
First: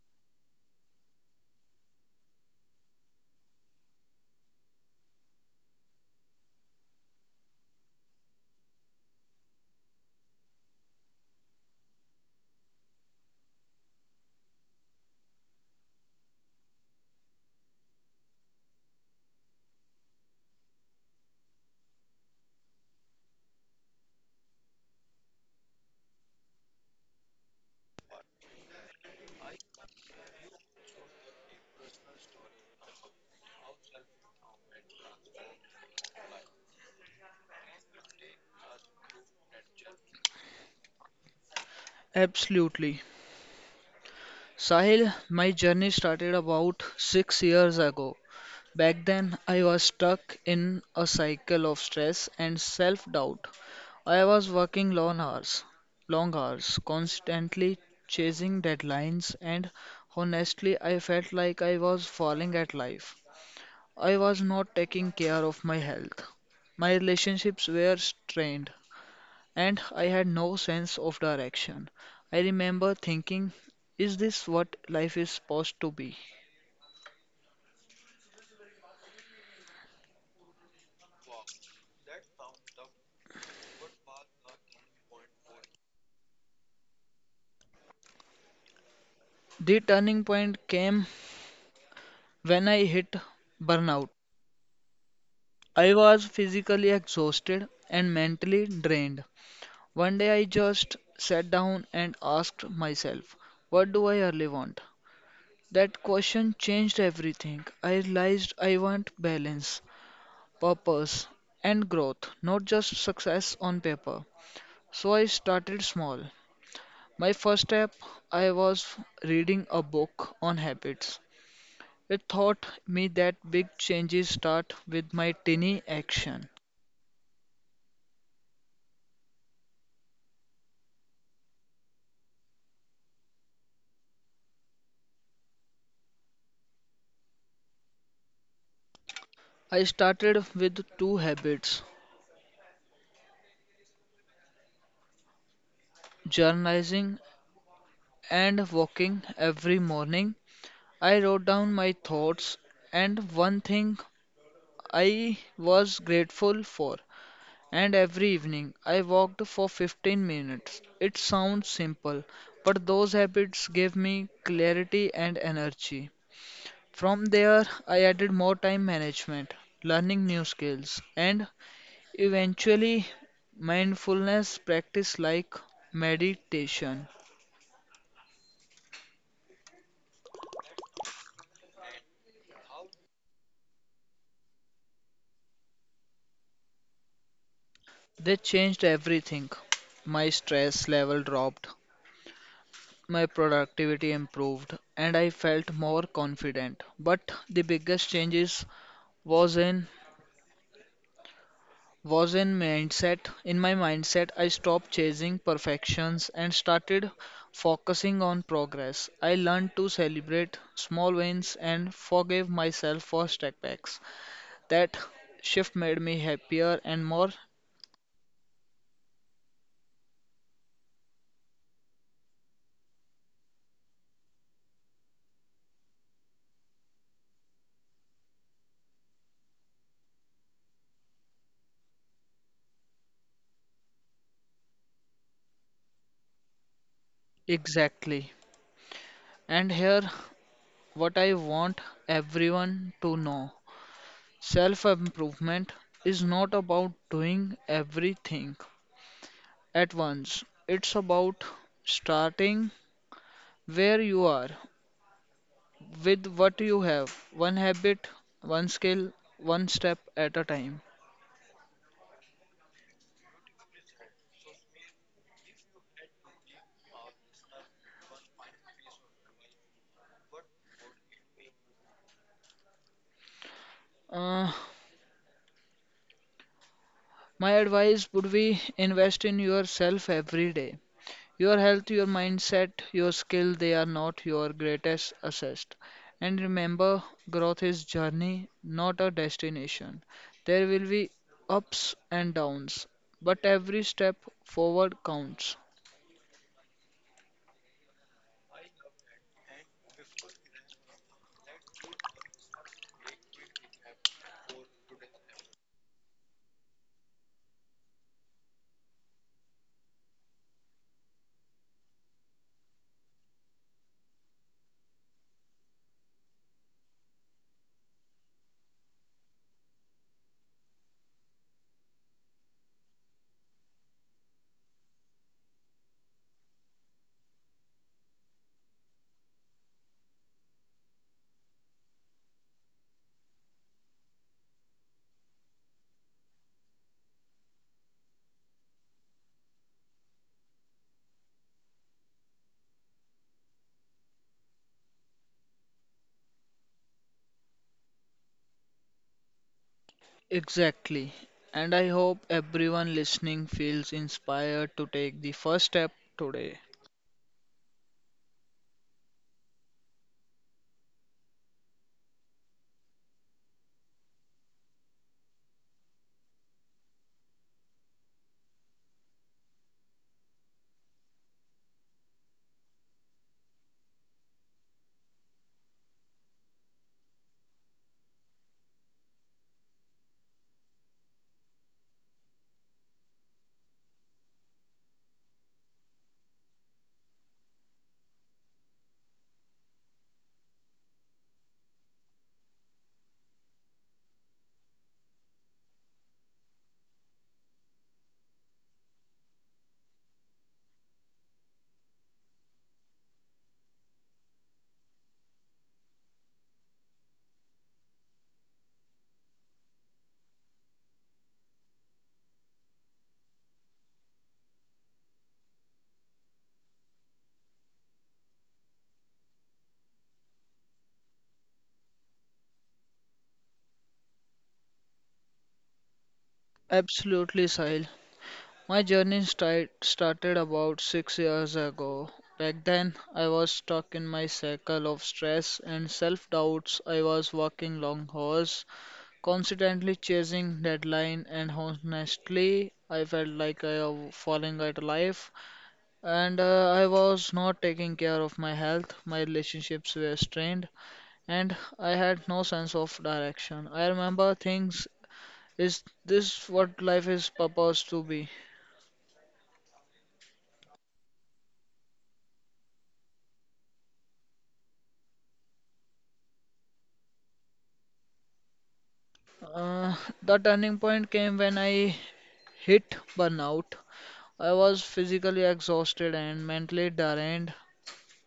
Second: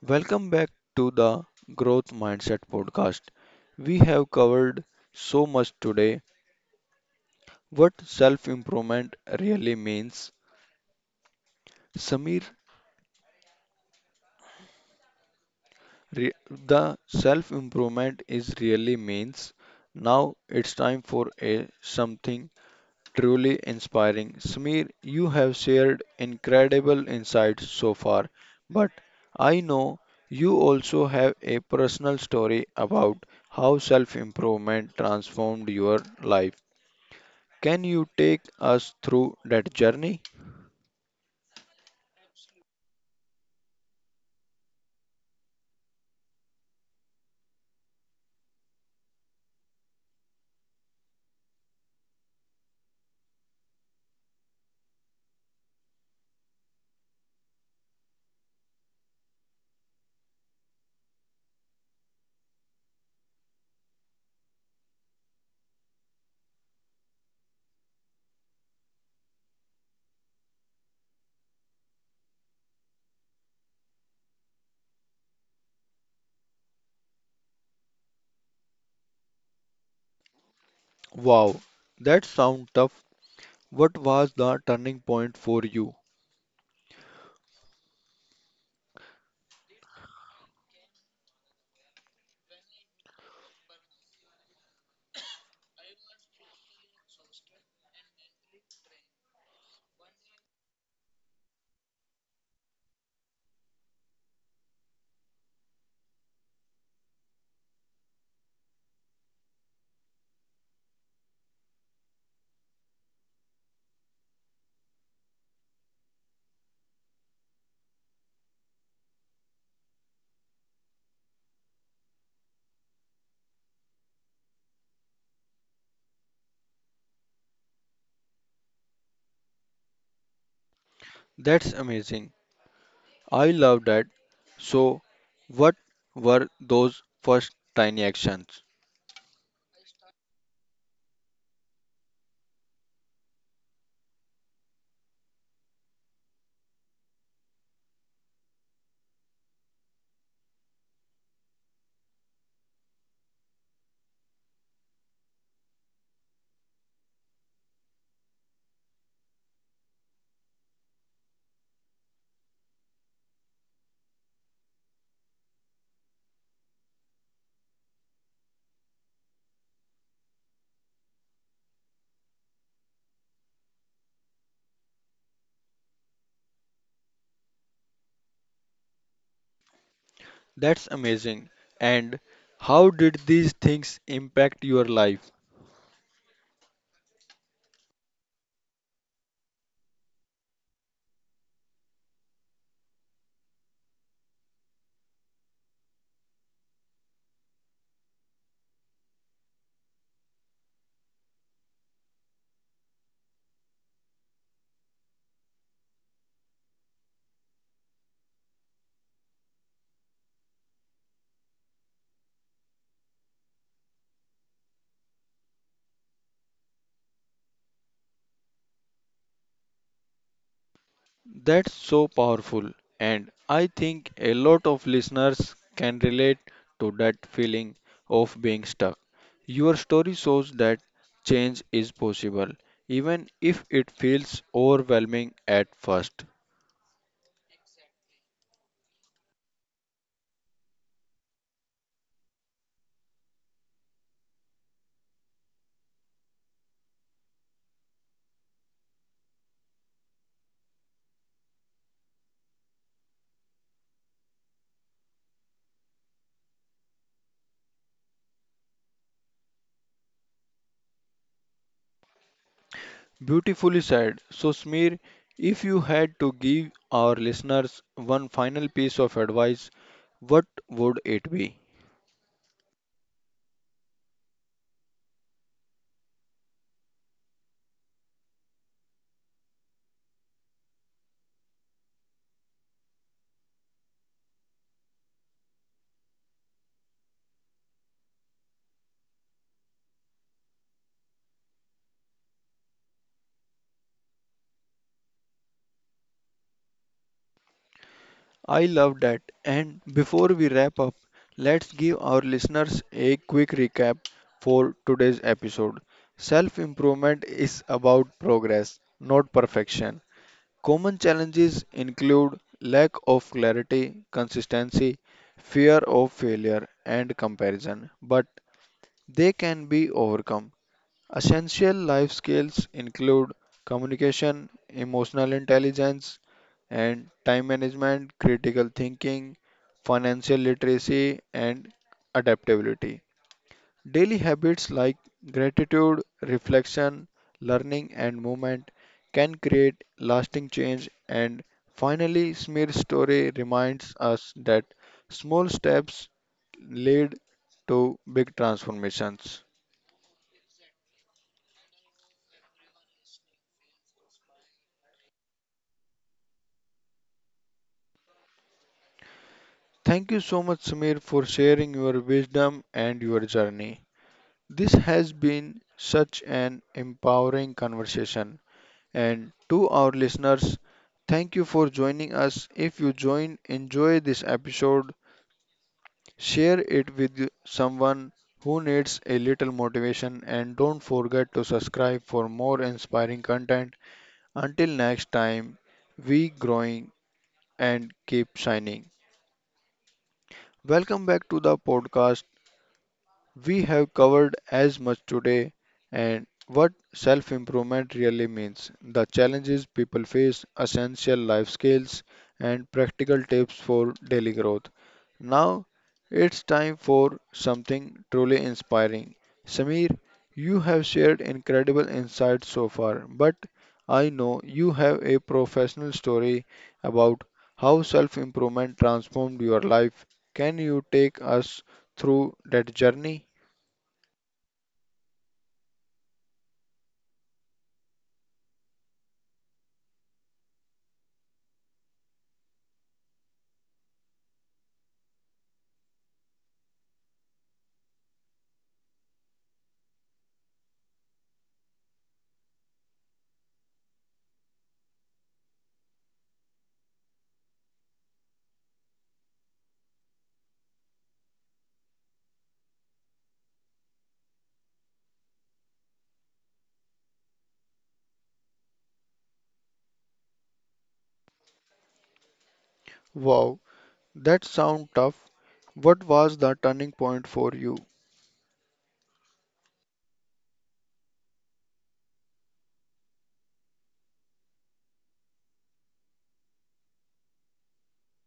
Speaker 1: Welcome back to the Growth Mindset podcast. We have covered so much today, what self improvement really means. Samir, the self improvement is really means. Now it's time for a something truly inspiring. Smear, you have shared incredible insights so far, but I know you also have a personal story about how self improvement transformed your life. Can you take us through that journey?
Speaker 2: Absolutely, Sahil. My journey started about 6 years ago. Back then, I was stuck in a cycle of stress and self doubt. I was working long hours, constantly chasing deadlines, and honestly, I felt like I was falling at life. I was not taking care of my health. My relationships were strained, and I had no sense of direction. I remember thinking, is this what life is supposed to be?
Speaker 1: Wow, that sounds tough. What was the turning point for you?
Speaker 2: The turning point came when I hit burnout. I was physically exhausted and mentally drained. One day I just sat down and asked myself, what do I really want? That question changed everything. I realized I want balance, purpose, and growth, not just success on paper. So I started small. My first step, I was reading a book on habits. It taught me that big changes start with my tiny action.
Speaker 1: That's amazing. I love that. So, what were those first tiny actions?
Speaker 2: I started with two habits, journalizing and walking every morning. I wrote down my thoughts and one thing I was grateful for. And every evening I walked for 15 minutes. It sounds simple, but those habits gave me clarity and energy. From there, I added more time management, learning new skills, and eventually mindfulness practice like meditation.
Speaker 1: That's amazing. And how did these things impact your life?
Speaker 2: They changed everything. My stress level dropped, my productivity improved, and I felt more confident. But the biggest changes was in was in mindset in my mindset. I stopped chasing perfections and started focusing on progress. I learned to celebrate small wins and forgive myself for setbacks. That shift made me happier and more.
Speaker 1: That's so powerful. And I think a lot of listeners can relate to that feeling of being stuck. Your story shows that change is possible, even if it feels overwhelming at first.
Speaker 2: Exactly. And here what I want everyone to know, self improvement is not about doing everything at once, it's about starting where you are with what you have, one habit, one skill, one step at a time.
Speaker 1: Beautifully said. So, Smear, if you had to give our listeners one final piece of advice, what would it be?
Speaker 2: uh, my advice would be invest in yourself every day. Your health, your mindset, your skill, they are not your greatest asset. And remember, growth is journey, not a destination. There will be ups and downs, but every step forward counts.
Speaker 1: I love that. And before we wrap up, let's give our listeners a quick recap for today's episode. Self improvement is about progress, not perfection. Common challenges include lack of clarity, consistency, fear of failure, and comparison, but they can be overcome. Essential life skills include communication, emotional intelligence, and time management, critical thinking, financial literacy, and adaptability. Daily habits like gratitude, reflection, learning, and movement can create lasting change. And finally, Smear's story reminds us that small steps lead to big transformations.
Speaker 2: Exactly. And I hope everyone listening feels inspired to take the first step today.
Speaker 1: Thank you so much, Samir, for sharing your wisdom and your journey. This has been such an empowering conversation. And to our listeners, thank you for joining us. If you enjoy this episode, share it with someone who needs a little motivation, and don't forget to subscribe for more inspiring content. Until next time, we growing and keep shining. Welcome back to the podcast. We have covered as much today and what self improvement really means, the challenges people face, essential life skills, and practical tips for daily growth. Now it's time for something truly inspiring. Samir, you have shared incredible insights so far, but I know you have a professional story about how self improvement transformed your life. Can you take us through that journey?
Speaker 2: Absolutely, Sahil. My journey started about 6 years ago. Back then, I was stuck in my cycle of stress and self doubts. I was working long hours, constantly chasing deadline, and honestly, I felt like I was falling out of life. And I was not taking care of my health. My relationships were strained, and I had no sense of direction. I remember things, is this what life is supposed to be?
Speaker 1: Wow, that sounds tough. What was the turning point for you?
Speaker 2: Uh, the turning point came when I hit burnout. I was physically exhausted and mentally drained.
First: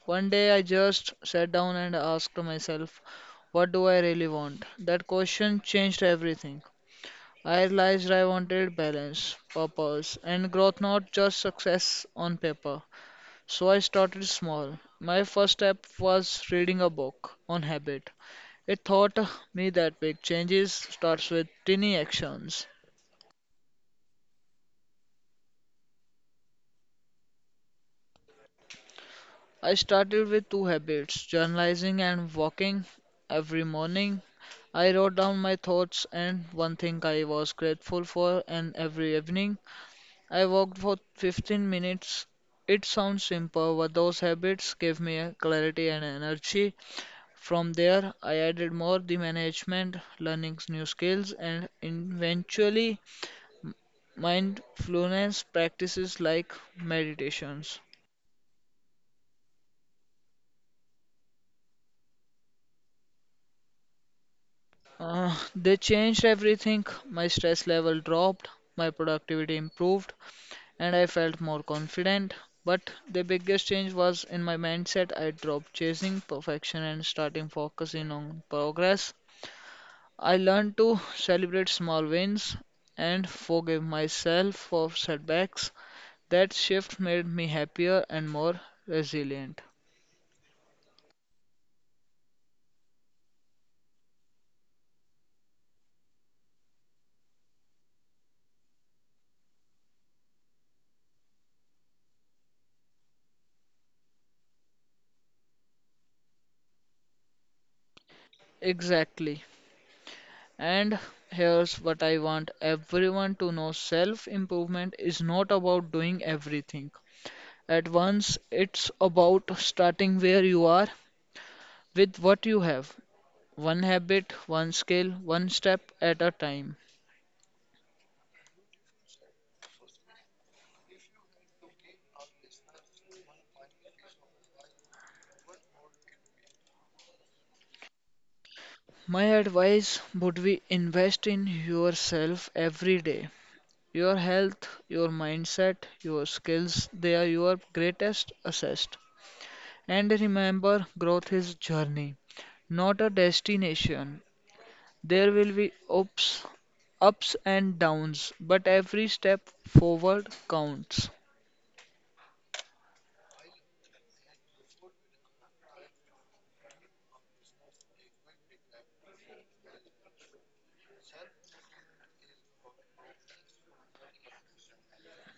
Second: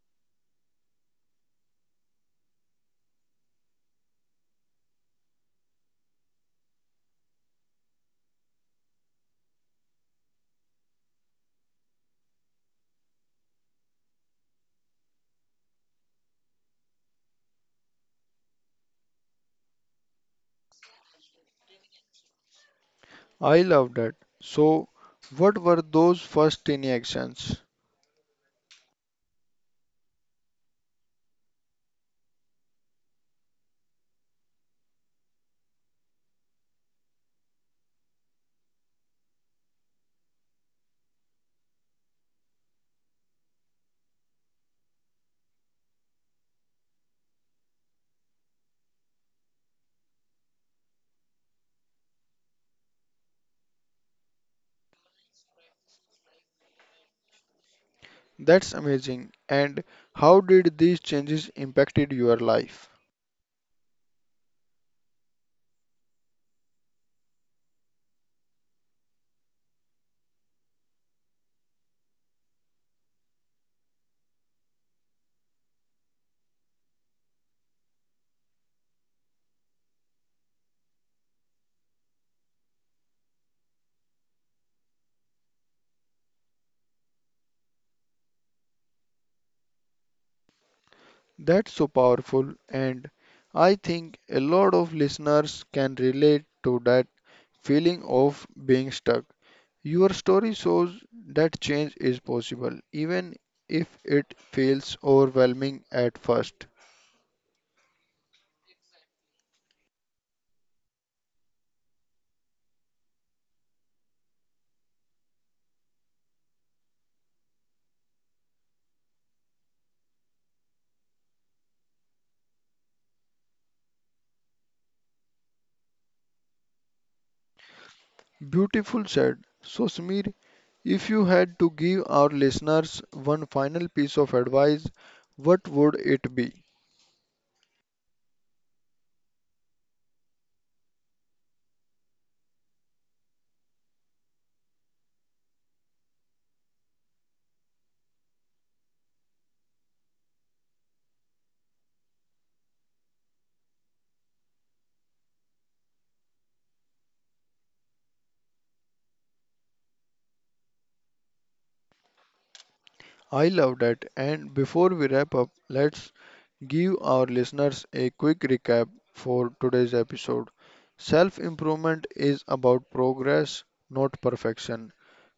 Speaker 2: One day I just sat down and asked myself, what do I really want? That question changed everything. I realized I wanted balance, purpose, and growth, not just success on paper. So I started small. My first step was reading a book on habit. It taught me that big changes starts with tiny actions.
Speaker 1: I loved it. So, what were those first tiny actions?
Speaker 2: I started with two habits, journalizing and walking. Every morning, I wrote down my thoughts and one thing I was grateful for, and every evening, I walked for 15 minutes. It sounds simple, but those habits gave me a clarity and energy. From there, I added more the management, learning new skills, and eventually mindfulness practices like meditations.
Speaker 1: That's amazing. And how did these changes impacted your life?
Speaker 2: They changed everything. My stress level dropped, my productivity improved, and I felt more confident. But the biggest change was in my mindset. I dropped chasing perfection and starting focusing on progress. I learned to celebrate small wins and forgive myself for setbacks. That shift made me happier and more resilient.
Speaker 1: That's so powerful, and I think a lot of listeners can relate to that feeling of being stuck. Your story shows that change is possible even if it feels overwhelming at first.
Speaker 2: Exactly. And here's what I want everyone to know, self improvement is not about doing everything at once, it's about starting where you are with what you have, one habit, one skill, one step at a time.
Speaker 1: Beautiful said. So, Smir, if you had to give our listeners one final piece of advice, what would it be?
Speaker 2: My advice would be invest in yourself every day. Your health, your mindset, your skills, they are your greatest asset. And remember, growth is journey, not a destination. There will be ups and downs, but every step forward counts.
Speaker 1: I love that. And before we wrap up, let's give our listeners a quick recap for today's episode. Self improvement is about progress, not perfection.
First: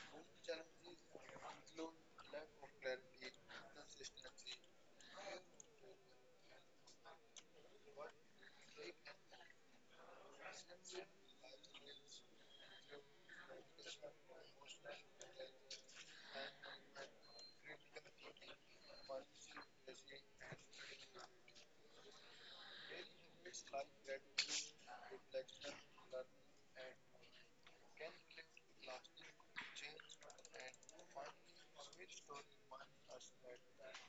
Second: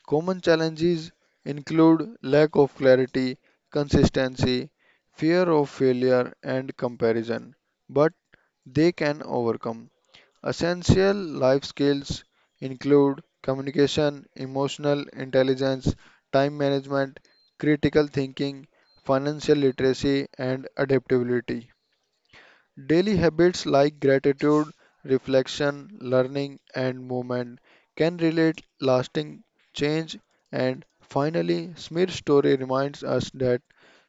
Speaker 1: Common challenges include lack of clarity, consistency, fear of failure, and comparison, but they can overcome. Essential life skills include communication, emotional intelligence, time management, critical thinking, financial literacy, and adaptability. Daily habits like gratitude, reflection, learning, and movement can relate lasting change. And finally, Smith's story reminds us that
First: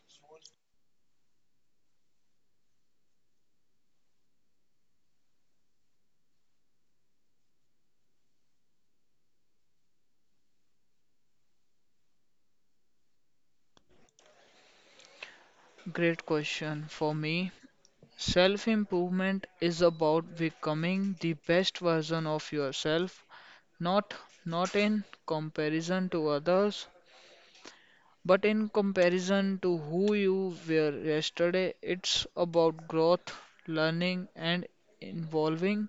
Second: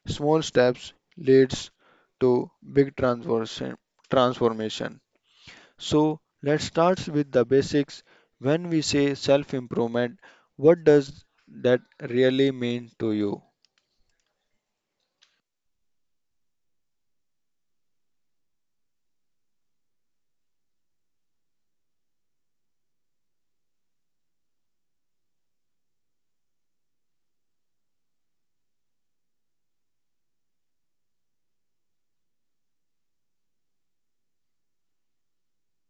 Speaker 1: small steps leads to big transformation. So let's start with the basics. When we say self improvement, what does that really mean to you?
Speaker 2: Great question. For me, self improvement is about becoming the best version of yourself, not not in comparison to others, but in comparison to who you were yesterday. It's about growth, learning and evolving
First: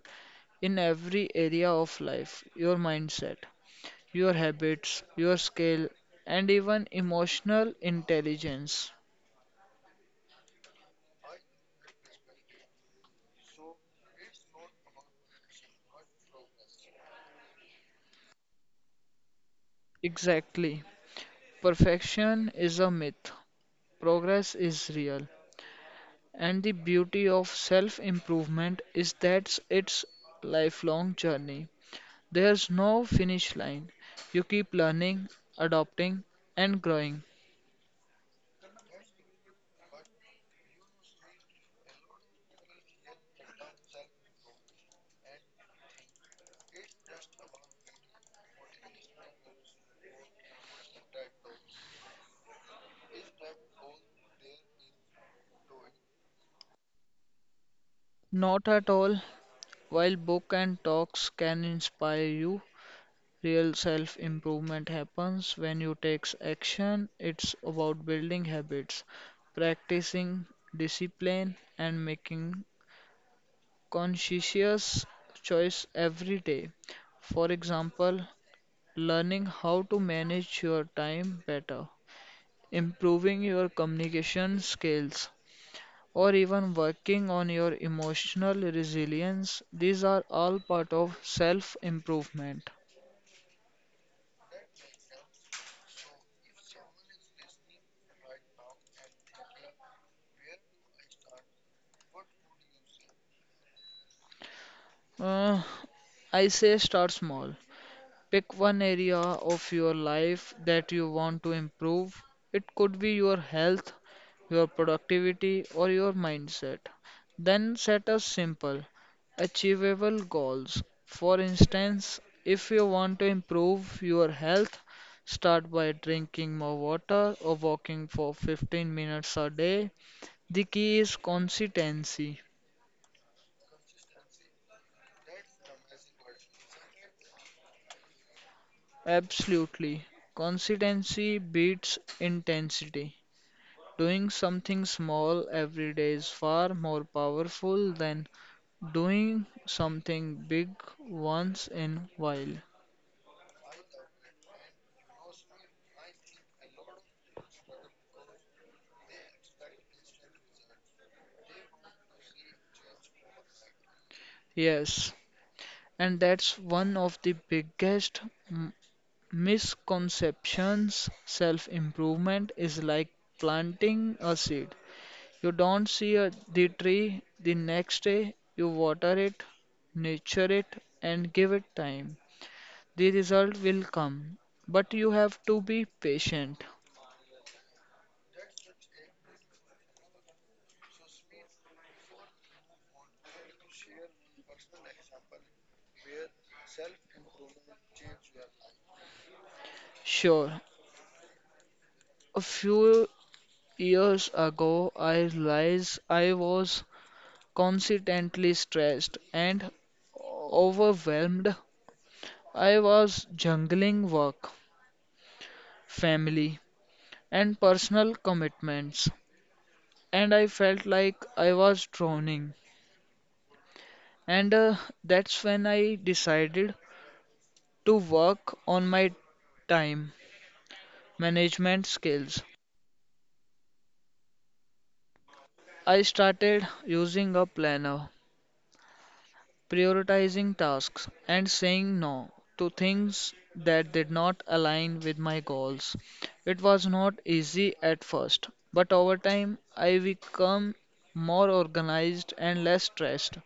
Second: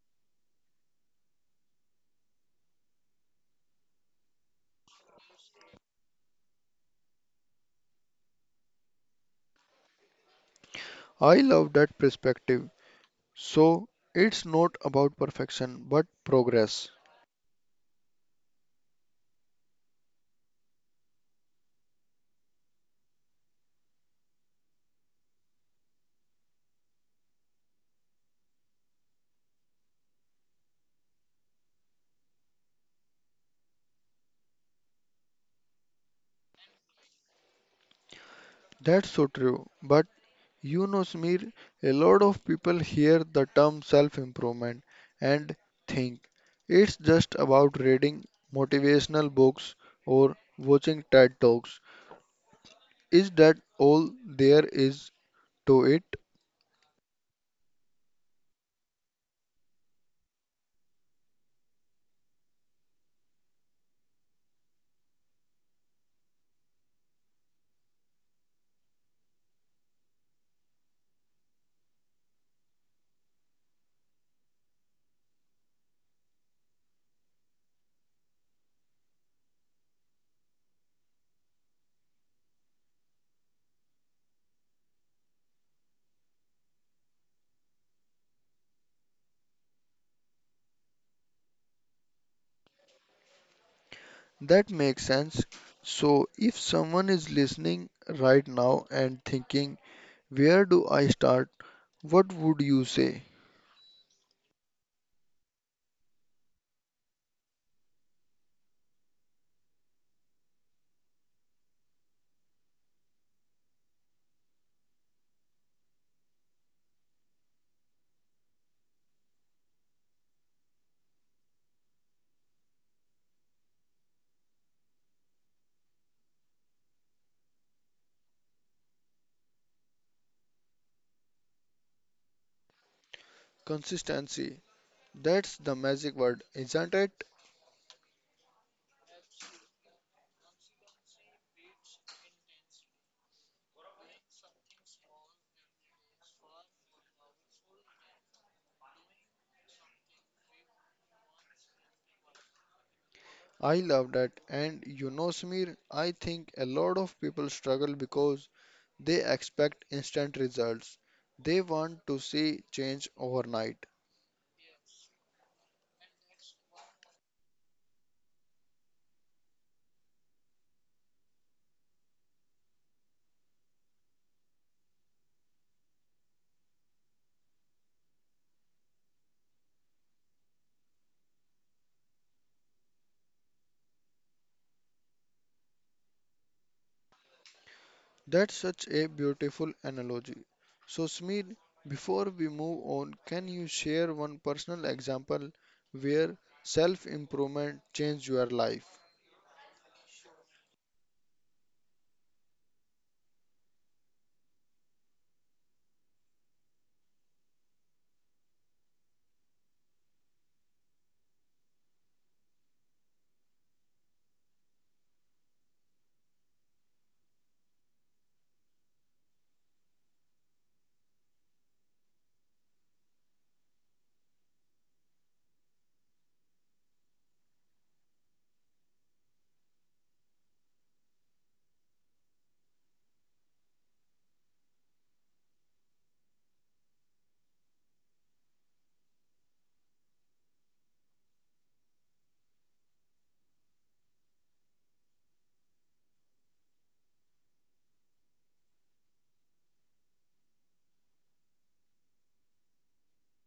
Speaker 2: in every area of life, your mindset, your habits, your skill, and even emotional intelligence.
Speaker 1: I love that perspective. So it's not about perfection but progress.
Speaker 2: Exactly. Perfection is a myth, progress is real, and the beauty of self improvement is that it's lifelong journey. There's no finish line. You keep learning, adopting, and growing.
Speaker 1: That's so true. But you know, Smir, a lot of people hear the term self improvement and think it's just about reading motivational books or watching TED Talks. Is that all there is to it?
Speaker 2: Not at all. While book and talks can inspire you, real self improvement happens when you take action. It's about building habits, practicing discipline, and making conscientious choice every day. For example, learning how to manage your time better, improving your communication skills, or even working on your emotional resilience. These are all part of self improvement.
Speaker 1: That makes sense. So, if someone is listening right now and thinking, where do I start? What would you say?
Speaker 2: Uh, I say start small. Pick one area of your life that you want to improve. It could be your health, your productivity, or your mindset. Then set a simple, achievable goals. For instance, if you want to improve your health, start by drinking more water or walking for 15 minutes a day. The key is consistency.
Speaker 1: Consistency. That's the magic word, isn't it?
Speaker 2: Absolutely. Consistency beats intensity. Doing something small every day is far more powerful than doing something big once in a while.
Speaker 1: I love that. And you know, Samir, I think a lot of people struggle because they expect instant results. They want to see change overnight.
Speaker 2: Yes, and that's one of the biggest m- misconceptions. Self improvement is like planting a seed. You don't see the tree the next day, you water it, nurture it, and give it time. The result will come, but you have to be patient.
Speaker 1: That's such a beautiful analogy. So, Smir, before we move on, can you share one personal example where self improvement changed your life?
Speaker 2: Sure. A few years ago, I realized I was constantly stressed and overwhelmed. I was juggling work, family, and personal commitments, and I felt like I was drowning. And That's when I decided to work on my time management skills. I started using a planner, prioritizing tasks, and saying no to things that did not align with my goals. It was not easy at first, but over time I became more organized and less stressed.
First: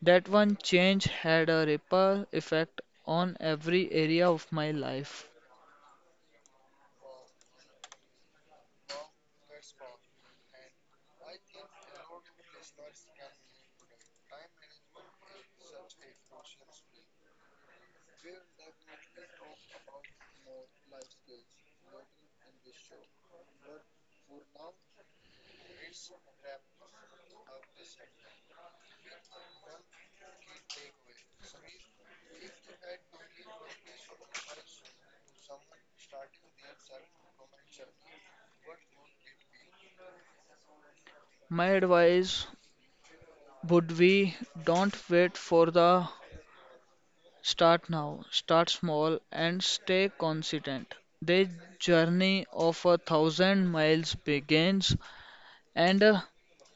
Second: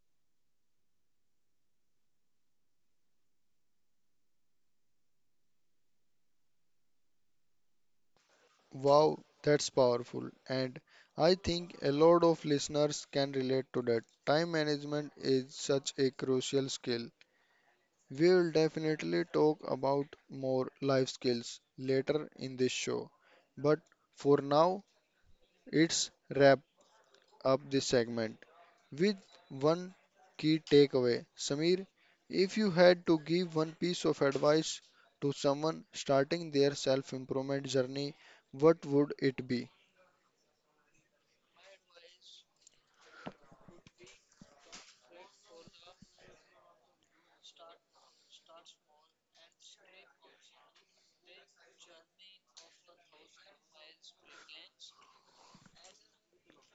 Speaker 2: That one change had a ripple effect on every area of my life.
Speaker 1: Wow, that's powerful. And I think a lot of listeners can relate to that. Time management is such a crucial skill. We will definitely talk about more life skills later in this show. But for now, it's wrap up this segment with one key takeaway. Samir, if you had to give one piece of advice to someone starting their self improvement journey, what would it be?
Speaker 2: My advice would be don't wait for the. Start now, start small, and stay consistent. The journey of a thousand miles begins and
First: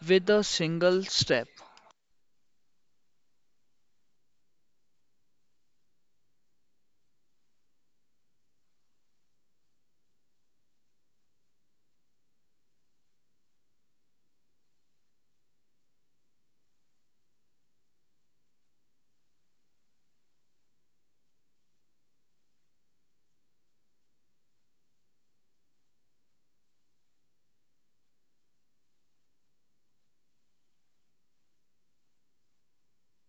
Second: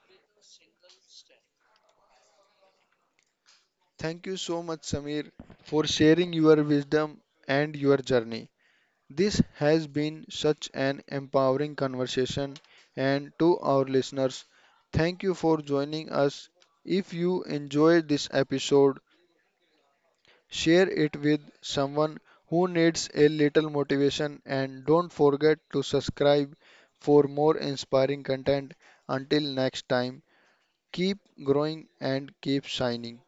Speaker 2: with a single step.
Speaker 1: Thank you so much, Samir, for sharing your wisdom and your journey. This has been such an empowering conversation, and to our listeners, thank you for joining us. If you enjoyed this episode, share it with someone who needs a little motivation and don't forget to subscribe for more inspiring content. Until next time, keep growing and keep shining.